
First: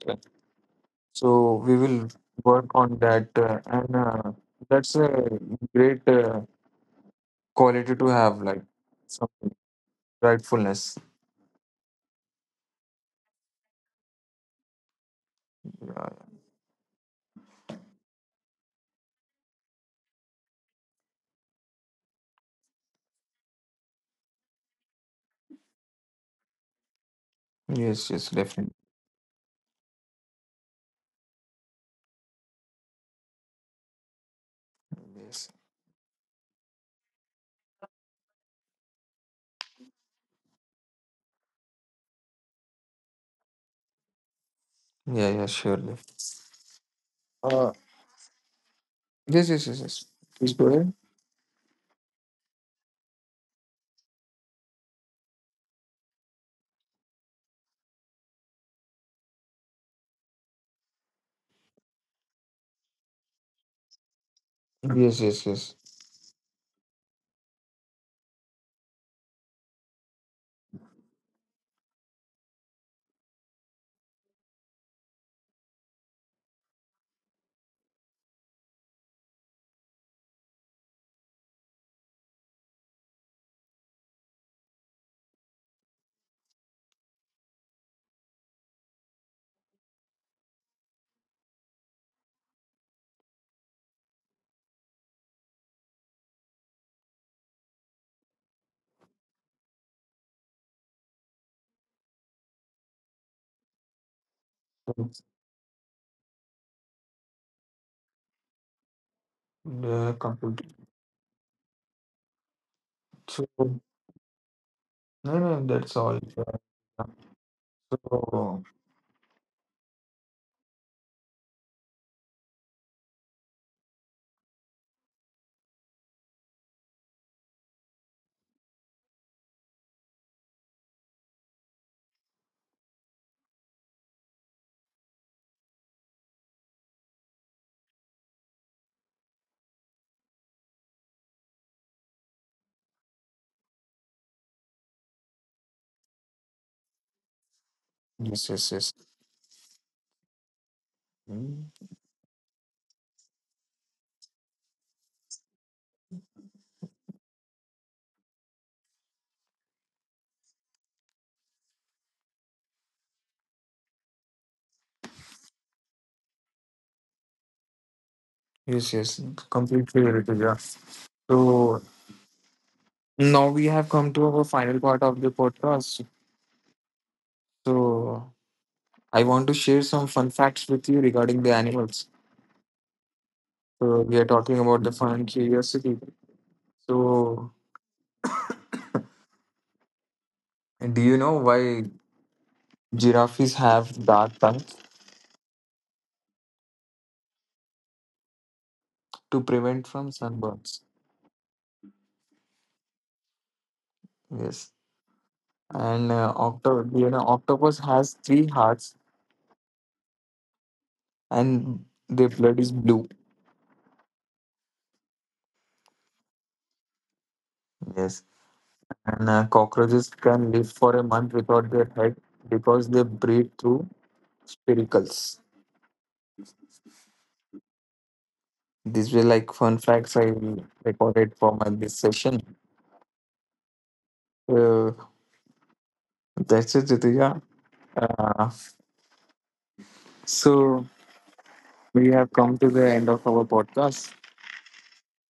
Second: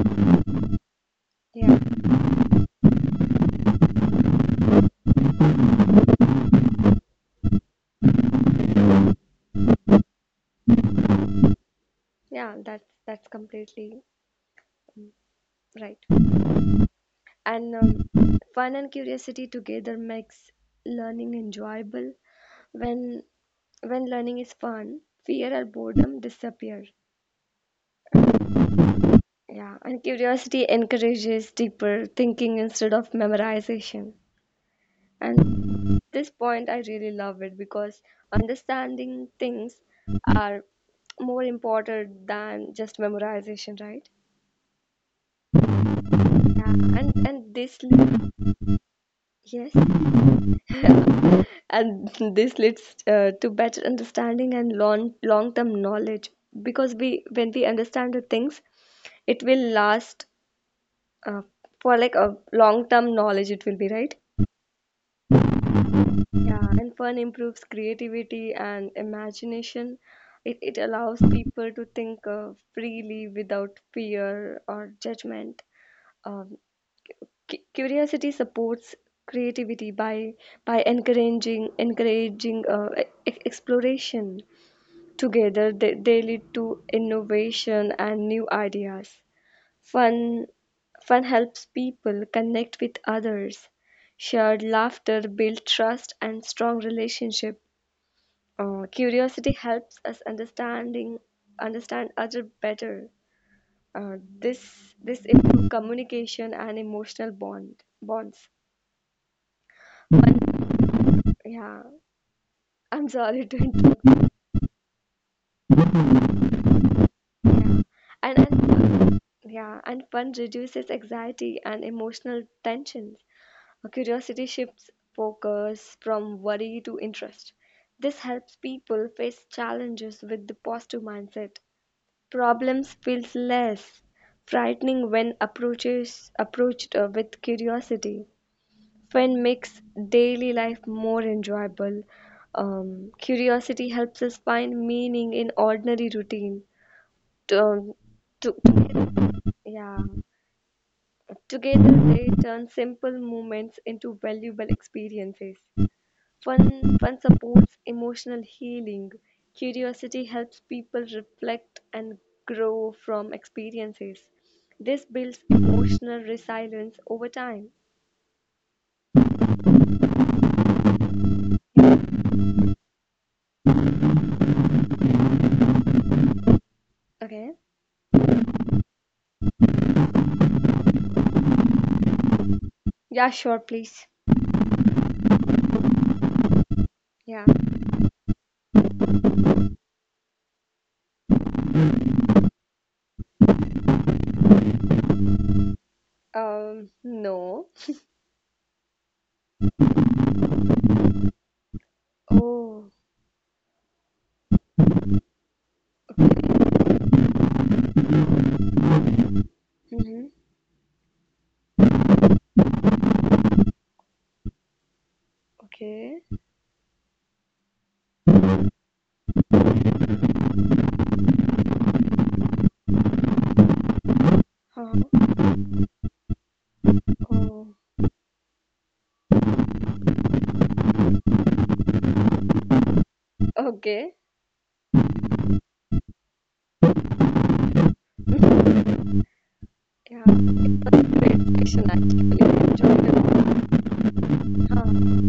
[SPEAKER 1] So we
[SPEAKER 2] Yeah.
[SPEAKER 1] will work on that, and that's a great quality to have, like some rightfulness.
[SPEAKER 2] Yeah. That's completely right.
[SPEAKER 1] uh,
[SPEAKER 2] And fun and curiosity together makes learning enjoyable. When when learning is fun, fear or boredom disappear.
[SPEAKER 1] Yes, yes, definitely.
[SPEAKER 2] Yeah, and curiosity encourages deeper thinking instead of memorization.
[SPEAKER 1] Yes.
[SPEAKER 2] And this point, I really love it because understanding things are more important than just memorization, right?
[SPEAKER 1] Yeah, yeah, surely.
[SPEAKER 2] Yeah, and
[SPEAKER 1] Uh,
[SPEAKER 2] this leads
[SPEAKER 1] yes, yes,
[SPEAKER 2] yes,
[SPEAKER 1] yes, yes. Please go ahead.
[SPEAKER 2] and this leads to better understanding and long term knowledge because we when we understand the things, it will last uh, for like a long term knowledge. It will be right.
[SPEAKER 1] Yes, yes, yes.
[SPEAKER 2] Yeah, and fun improves creativity and imagination. It allows people to think freely without fear or judgment. Um, Curiosity supports creativity by encouraging exploration. Together, they lead to innovation and new ideas. Fun fun helps people connect with others. Shared laughter builds trust and strong relationship. Curiosity helps us understand other better. This improve communication and emotional bonds.
[SPEAKER 1] The computer.
[SPEAKER 2] One, yeah. I'm
[SPEAKER 1] So,
[SPEAKER 2] sorry to
[SPEAKER 1] no,
[SPEAKER 2] interrupt.
[SPEAKER 1] no, that's all. Yeah.
[SPEAKER 2] Yeah,
[SPEAKER 1] So,
[SPEAKER 2] and yeah, and fun reduces anxiety and emotional tensions. A curiosity shifts focus from worry to interest. This helps people face challenges with the positive mindset. Problems feels less frightening when approaches approached with curiosity. Fun makes daily life more enjoyable. Curiosity helps us find meaning in ordinary routine. To, um,
[SPEAKER 1] yes,
[SPEAKER 2] to,
[SPEAKER 1] yes, yes.
[SPEAKER 2] yeah,
[SPEAKER 1] Mm.
[SPEAKER 2] together they turn simple moments into valuable experiences. Fun supports emotional healing. Curiosity helps people reflect and grow from experiences. This builds emotional resilience over time.
[SPEAKER 1] Yes, yes, completely related, yeah. So, now we have come to our final part of the podcast.
[SPEAKER 2] Okay.
[SPEAKER 1] So, I want to share some fun facts with you regarding the animals.
[SPEAKER 2] Yeah, sure,
[SPEAKER 1] So,
[SPEAKER 2] please.
[SPEAKER 1] we are talking about the fun curiosity.
[SPEAKER 2] Yeah.
[SPEAKER 1] So, do you know why giraffes have dark tongues
[SPEAKER 2] No.
[SPEAKER 1] to prevent from sunburns.
[SPEAKER 2] Oh,
[SPEAKER 1] Yes, and
[SPEAKER 2] okay.
[SPEAKER 1] you know, octopus has 3 hearts,
[SPEAKER 2] Mm-hmm.
[SPEAKER 1] and their blood is blue.
[SPEAKER 2] Okay.
[SPEAKER 1] Yes, and cockroaches can live for a month without their head because they breathe through
[SPEAKER 2] Huh.
[SPEAKER 1] spiracles.
[SPEAKER 2] Oh,
[SPEAKER 1] These were like fun facts I recorded for my this session.
[SPEAKER 2] okay.
[SPEAKER 1] Uh, that's it, Rituja. Uh,
[SPEAKER 2] Yeah.
[SPEAKER 1] so
[SPEAKER 2] It's a Great question,
[SPEAKER 1] we
[SPEAKER 2] actually.
[SPEAKER 1] have come to the
[SPEAKER 2] Enjoy
[SPEAKER 1] end of our
[SPEAKER 2] the-
[SPEAKER 1] podcast.
[SPEAKER 2] Huh.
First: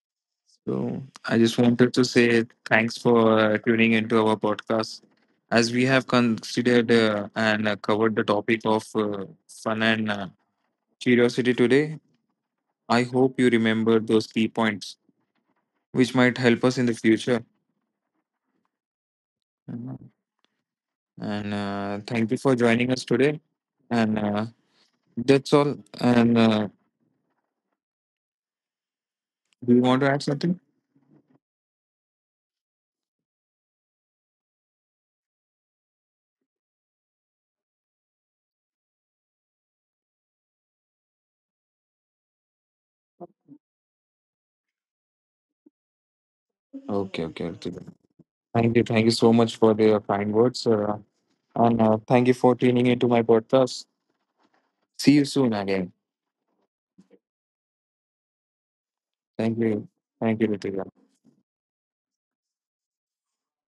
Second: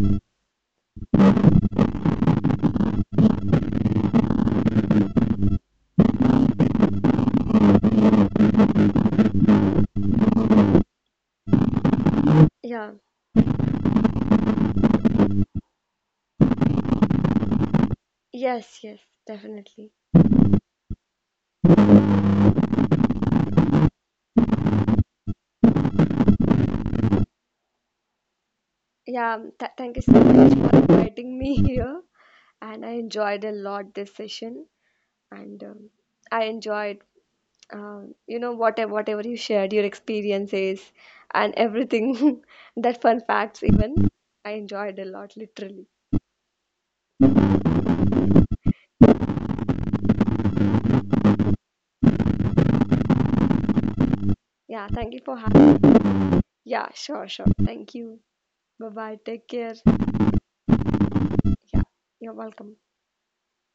[SPEAKER 1] So I just wanted to say thanks for tuning into our podcast. As we have considered and covered the topic of fun and curiosity today,
[SPEAKER 2] Yeah.
[SPEAKER 1] I hope you remember those key points which might help us in the future.
[SPEAKER 2] Yes, yes, definitely.
[SPEAKER 1] Mhm. And Thank you for joining us today. And that's all. And
[SPEAKER 2] Yeah, th
[SPEAKER 1] Do you
[SPEAKER 2] thank you
[SPEAKER 1] want to
[SPEAKER 2] so
[SPEAKER 1] add
[SPEAKER 2] much
[SPEAKER 1] something?
[SPEAKER 2] for inviting me here, and I enjoyed a lot this session, and I enjoyed, um, you know, whatever you shared, your experiences, and everything, that fun facts even. I enjoyed a lot, literally.
[SPEAKER 1] Okay, okay, Ritika. Thank you. Thank you so much for the kind words. And Thank you for tuning into my podcast.
[SPEAKER 2] Yeah, thank
[SPEAKER 1] See
[SPEAKER 2] you
[SPEAKER 1] you
[SPEAKER 2] for
[SPEAKER 1] soon
[SPEAKER 2] having.
[SPEAKER 1] again.
[SPEAKER 2] Me. Yeah, sure, sure. Thank you. Bye bye. Take
[SPEAKER 1] Thank
[SPEAKER 2] care.
[SPEAKER 1] you. Thank you, Ritika.
[SPEAKER 2] Yeah, you're welcome.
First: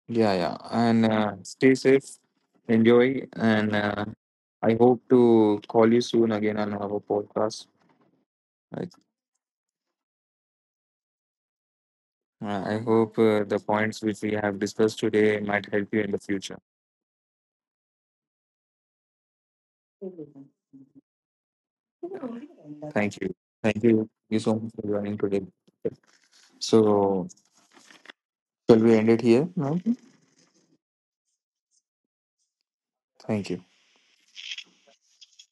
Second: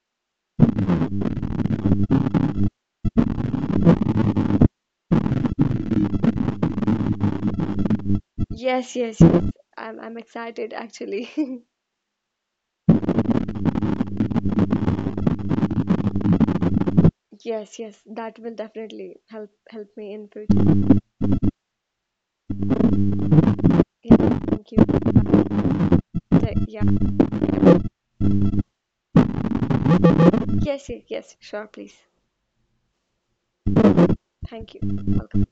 [SPEAKER 1] Yeah, yeah. And Stay safe. Enjoy. And I hope to call you soon again on our podcast. I,
[SPEAKER 2] Yes, yes, yes. I'm excited actually.
[SPEAKER 1] I hope the points which we have discussed today might help you in the future.
[SPEAKER 2] Yes, yes. That will definitely help help me in future.
[SPEAKER 1] Thank you. Thank you. Thank
[SPEAKER 2] Yeah,
[SPEAKER 1] you so
[SPEAKER 2] thank
[SPEAKER 1] much for
[SPEAKER 2] you.
[SPEAKER 1] joining today.
[SPEAKER 2] The, yeah.
[SPEAKER 1] So, shall we end it here now?
[SPEAKER 2] Yes, yes, yes. Sure, please.
[SPEAKER 1] Thank you.
[SPEAKER 2] Thank you. Welcome.